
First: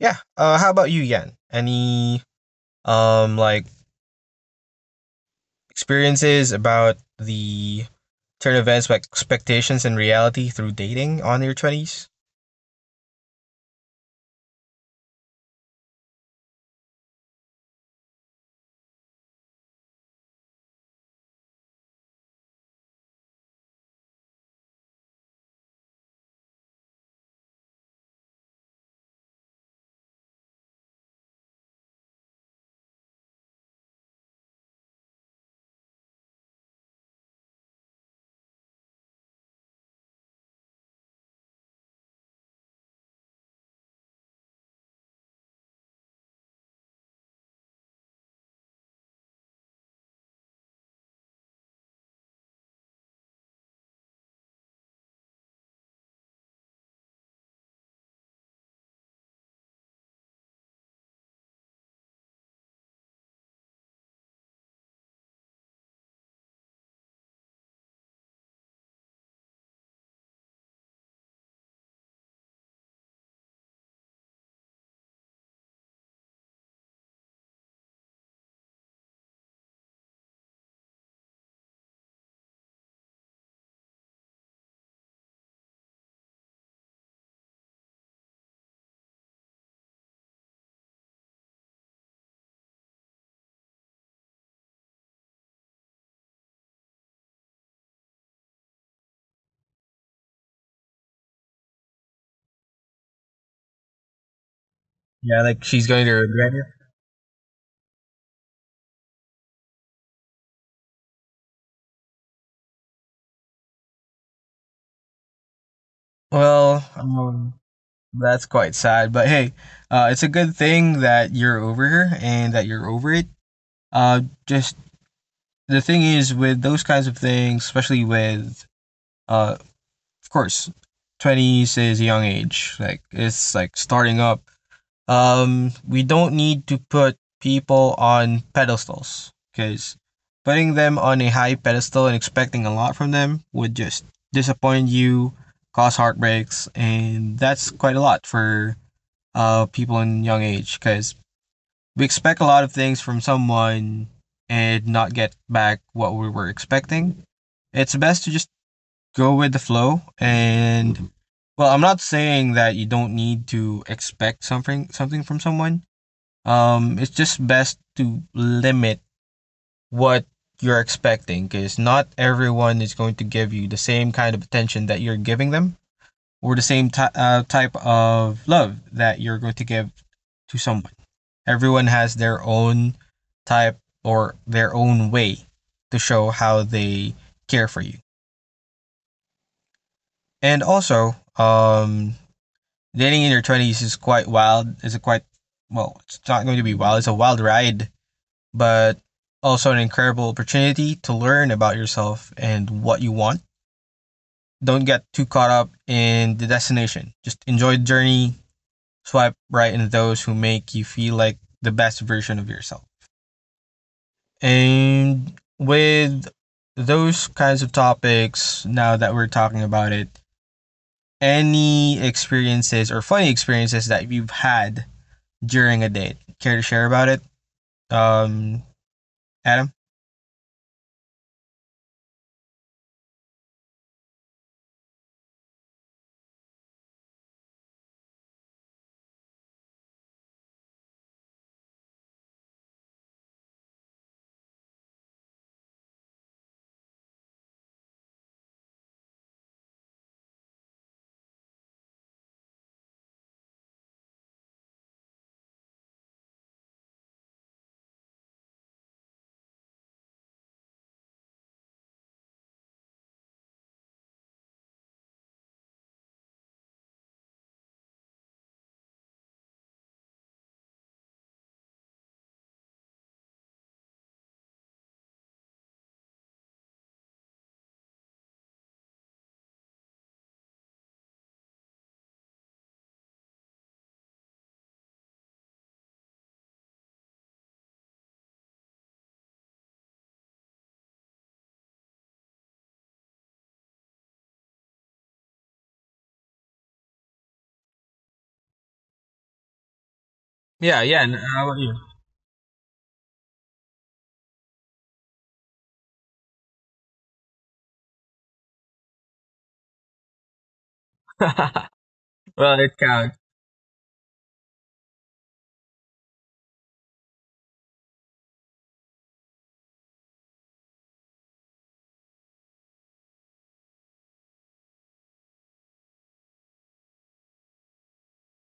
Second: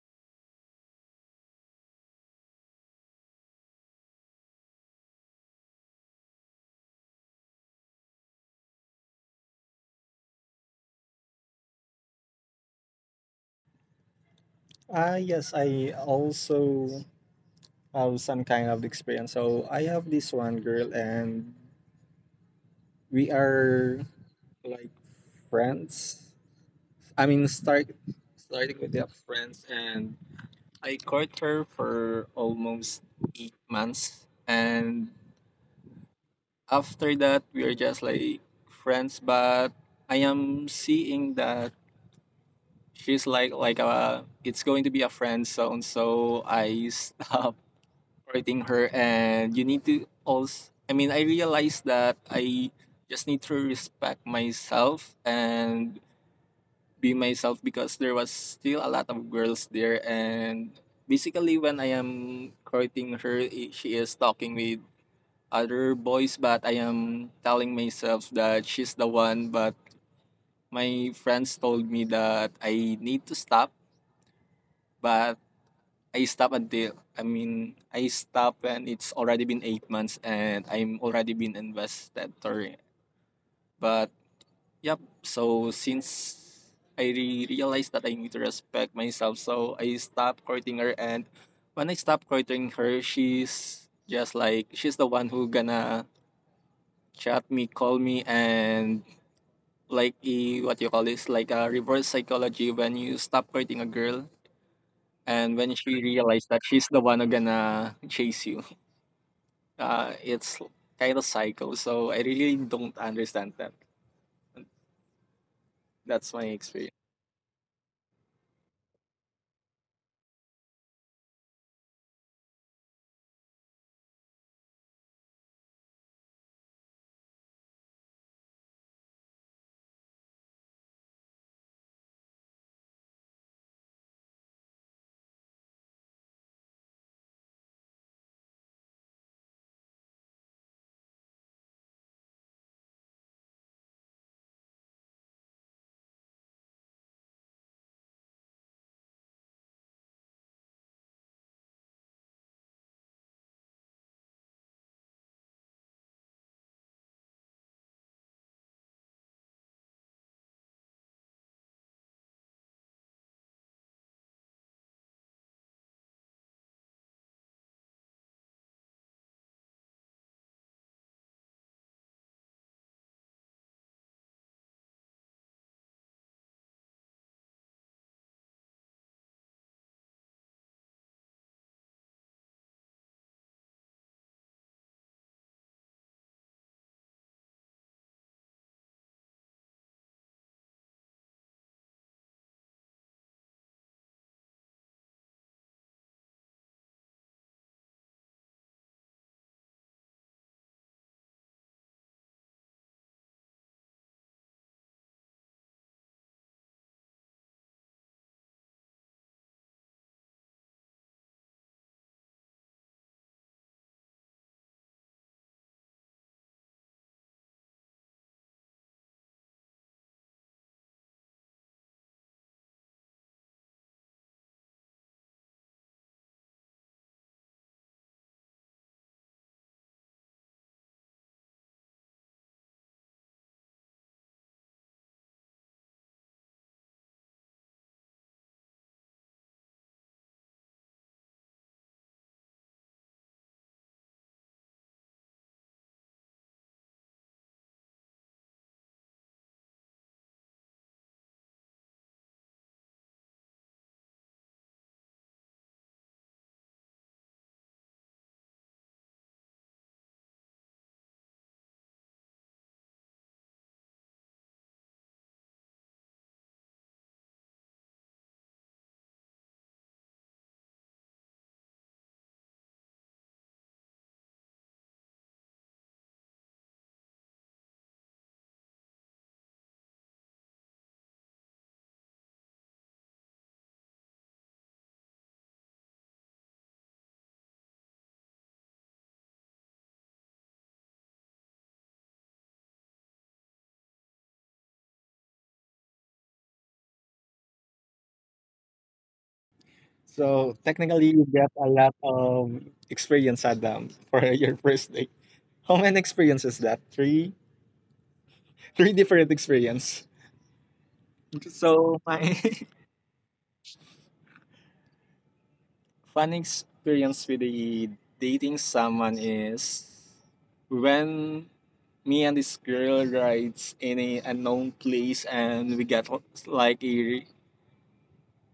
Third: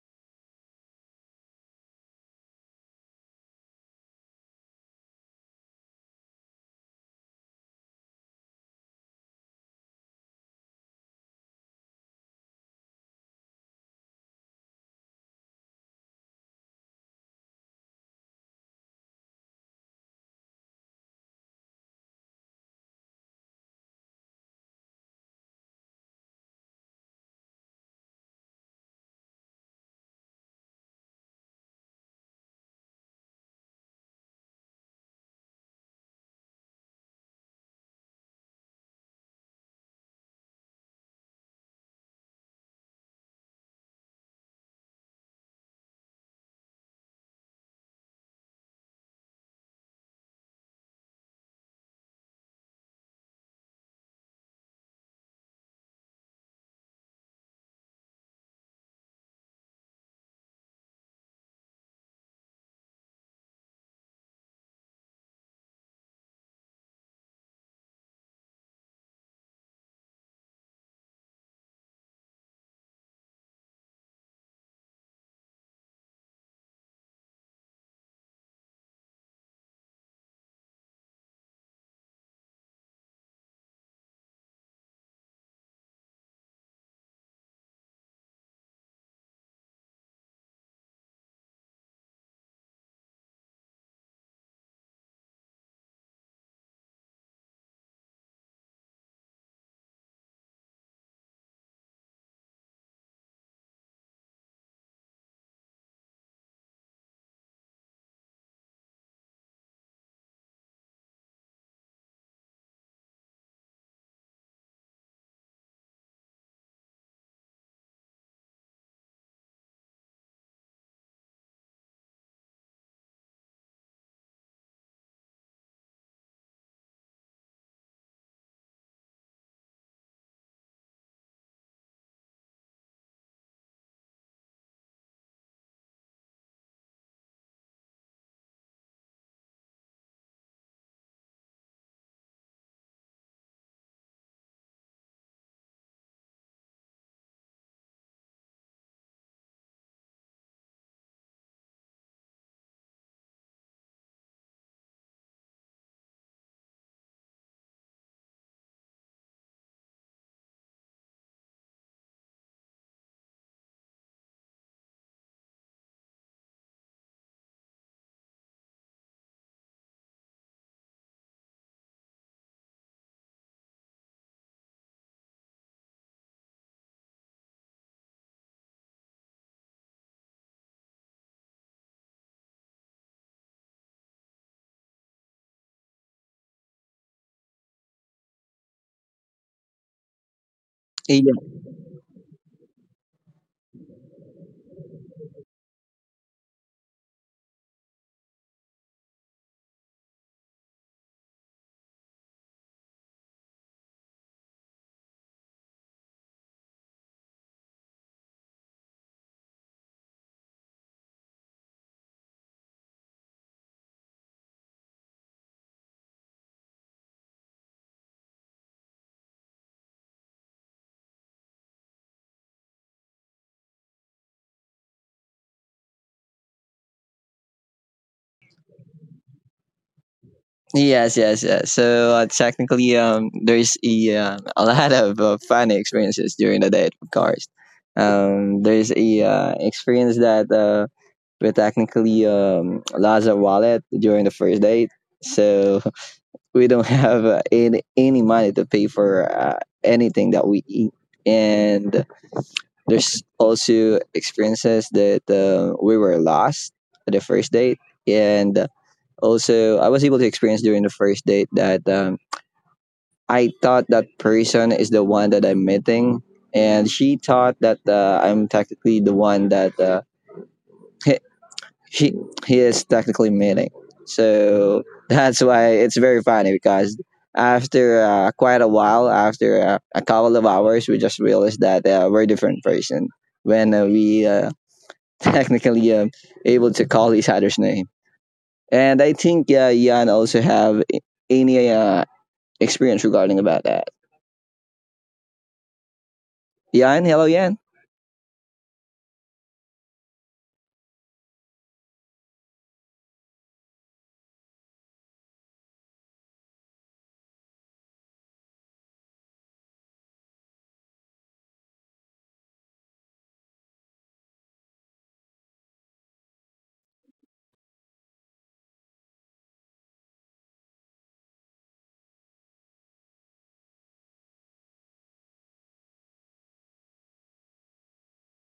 yeah, how about you, Yan? Any um like experiences about the turn of events, like expectations and reality through dating on your twenties?
Ah, yes, I also have some kind of experience. So I have this one girl, and we are like friends. I mean, starting with the friends, and I court her for almost 8 months, and after that, we are just like friends. But I am seeing that she's like a it's going to be a friend zone, so I [laughs] stop rating her and you need to also, I mean, I realized that I just need to respect myself and be myself because there was still a lot of girls there. And basically when I am courting her, she is talking with other boys, but I am telling myself that she's the one. But my friends told me that I need to stop. But I stop until, I mean, I stop and it's already been 8 months and I'm already been investor. But yep, so since I realized that I need to respect myself, so I stopped courting her. And when I stopped courting her, she's just like she's the one who gonna chat me, call me, and like a, what you call this, like a reverse psychology when you stop courting a girl.
Yeah,
And
like
when
she's
she
going to
realized
regret
that
it.
she's the one who gonna chase you. It's kind of psycho. So I really don't understand that. That's my
Well,
experience.
that's quite sad. But hey, it's a good thing that you're over her and that you're over it. Just, the thing is with those kinds of things, especially with, uh, of course, twenties is a young age. Like it's like starting up. We don't need to put people on pedestals, because putting them on a high pedestal and expecting a lot from them would just disappoint you, cause heartbreaks, and that's quite a lot for people in young age, because we expect a lot of things from someone and not get back what we were expecting. It's best to just go with the flow. And well, I'm not saying that you don't need to expect something from someone, it's just best to limit what you're expecting, because not everyone is going to give you the same kind of attention that you're giving them, or the same type of love that you're going to give to someone. Everyone has their own type or their own way to show how they care for you. And also,
Yeah.
dating in your 20s is quite wild. It's a quite, well, it's not going to be wild, it's a wild ride, but also an incredible opportunity to learn about yourself and what you want. Don't get too caught up in the destination. Just enjoy the journey, swipe right into those who make you feel like the best version of yourself. And with those kinds of topics, now that we're talking about it, any experiences or funny experiences that you've had during a date? Care to share about it? Um, Adam?
Yes, yes, yes. So technically, there is a lot of fun experiences during the date, of course. There is a experience that we technically lost our wallet during the first date, so [laughs] we don't have any money to pay for anything that we eat. And there's also experiences that we were lost at the first date, and also I was able to experience during the first date that I thought that person is the one that I'm meeting, and she thought that I'm technically the one that he, she he is technically meeting. So that's why it's very funny, because after quite a while, after a couple of hours, we just realized that we're different person when we [laughs] technically able to call each other's name. And I think Yan also have any experience regarding about that. Yan, hello, Yan.
So technically, you get a lot of experience, Adam, for [laughs] your first date. How many experiences that? Three, three different experience. So my
Well,
[laughs] fun experience with the dating someone is when me and this girl rides in a unknown place and we get like a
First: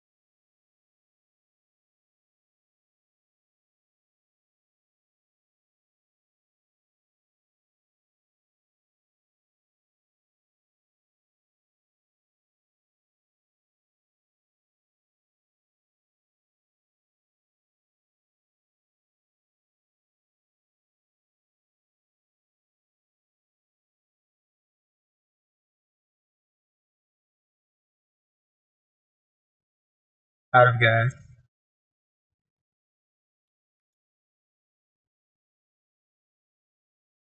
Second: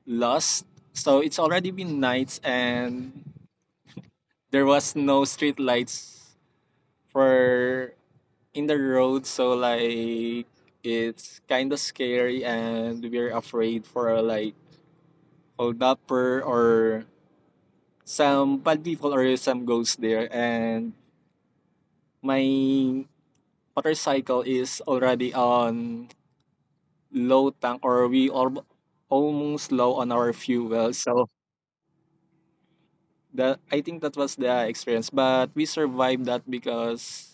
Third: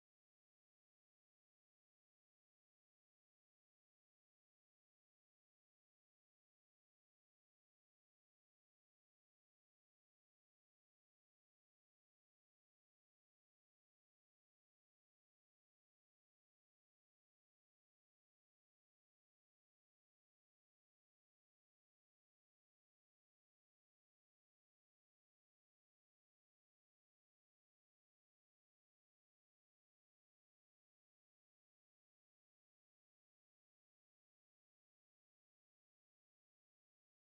lost. So it's already been nights and there was no street lights for in the road. So like it's kind of scary and we're afraid for like hold upper or some bad people or some ghosts there. And my motorcycle is already on low tank, or we are almost low on our
out of
fuel. So that I think that was the experience. But we survived that because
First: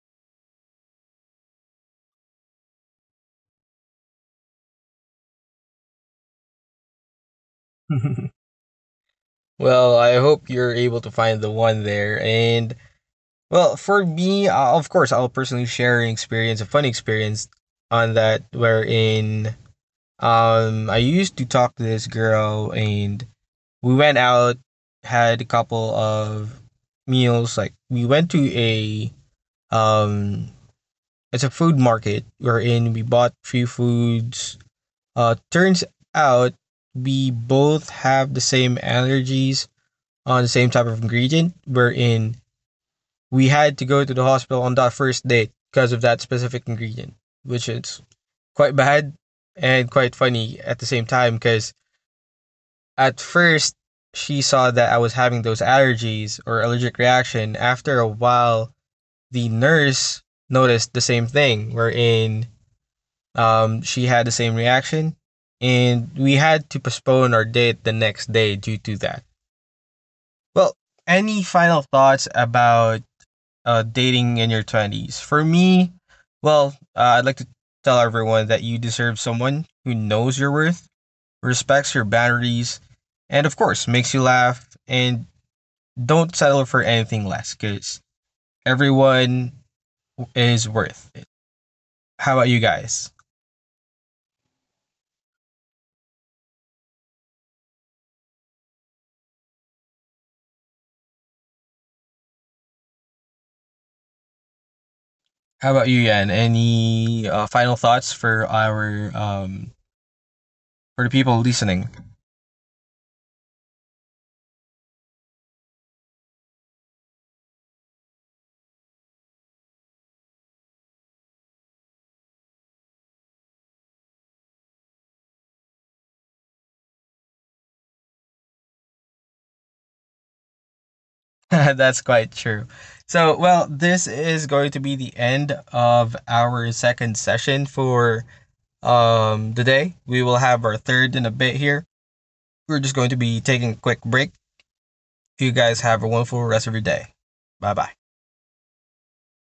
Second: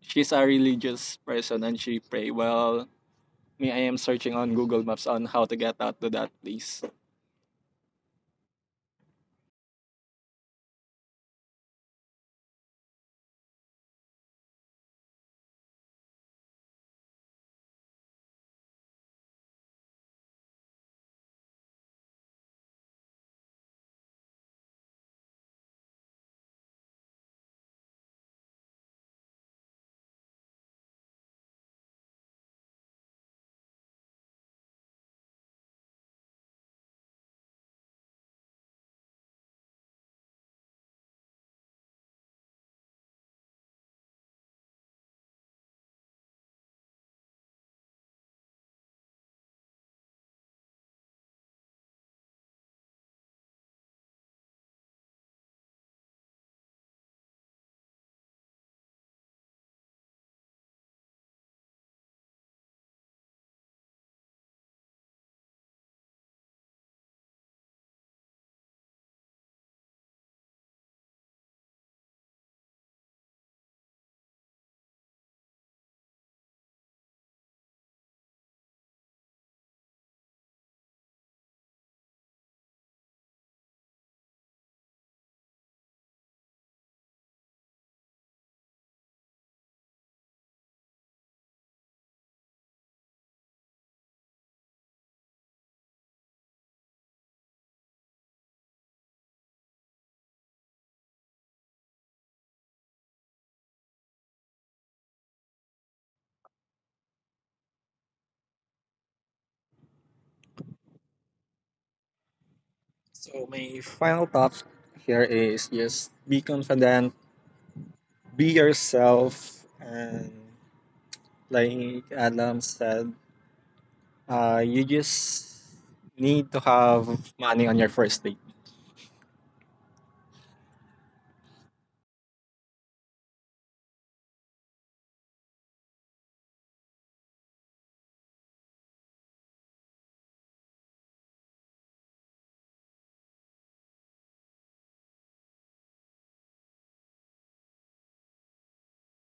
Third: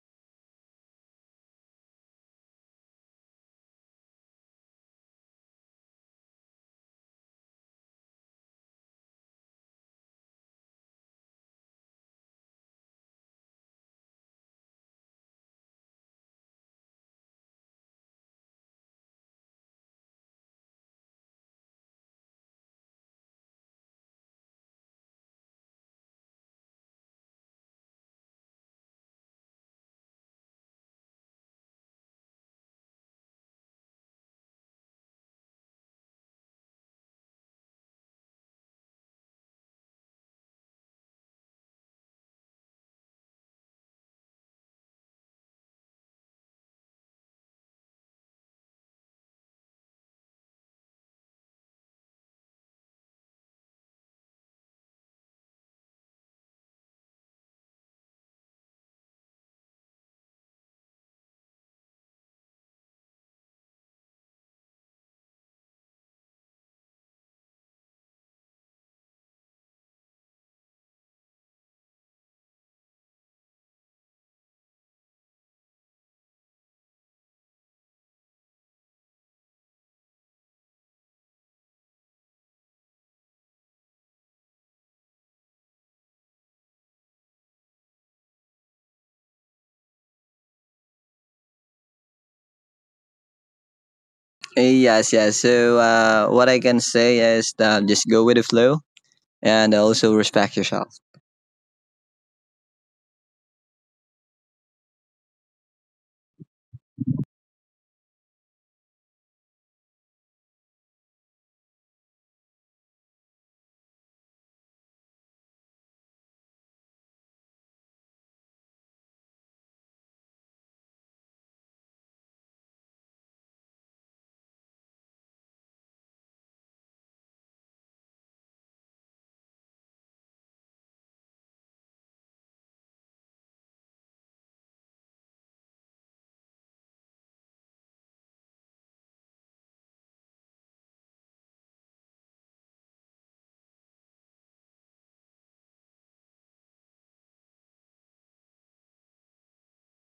she's a religious person and she pray. Well, me, I am searching on Google Maps on how to get out to that place.
guys. [laughs] Well, I hope you're able to find the one there. And well, for me, of course, I'll personally share an experience, a fun experience on that, wherein I used to talk to this girl, and we went out, had a couple of meals. Like we went to a um, it's a food market wherein we bought few foods. Turns out we both have the same allergies on the same type of ingredient, wherein we had to go to the hospital on that first date because of that specific ingredient, which is quite bad and quite funny at the same time because at first she saw that I was having those allergies or allergic reaction. After a while, the nurse noticed the same thing, wherein she had the same reaction, and we had to postpone our date the next day due to that. Well, any final thoughts about dating in your 20s? For me, well, I'd like to tell everyone that you deserve someone who knows your worth, respects your boundaries, and of course, makes you laugh, and don't settle for anything less, because everyone is worth it. How about you guys?
Eh, yes, yes. So what I can say is just go with the flow and also respect yourself.
How about you, Yan? Any final thoughts for our for the people listening?
So my final thoughts here is just be confident, be yourself, and like Adam said, you just need to have money on your first date.
[laughs] That's quite true. So, well, this is going to be the end of our second session for today. We will have our third in a bit here. We're just going to be taking a quick break. You guys have a wonderful rest of your day. Bye bye.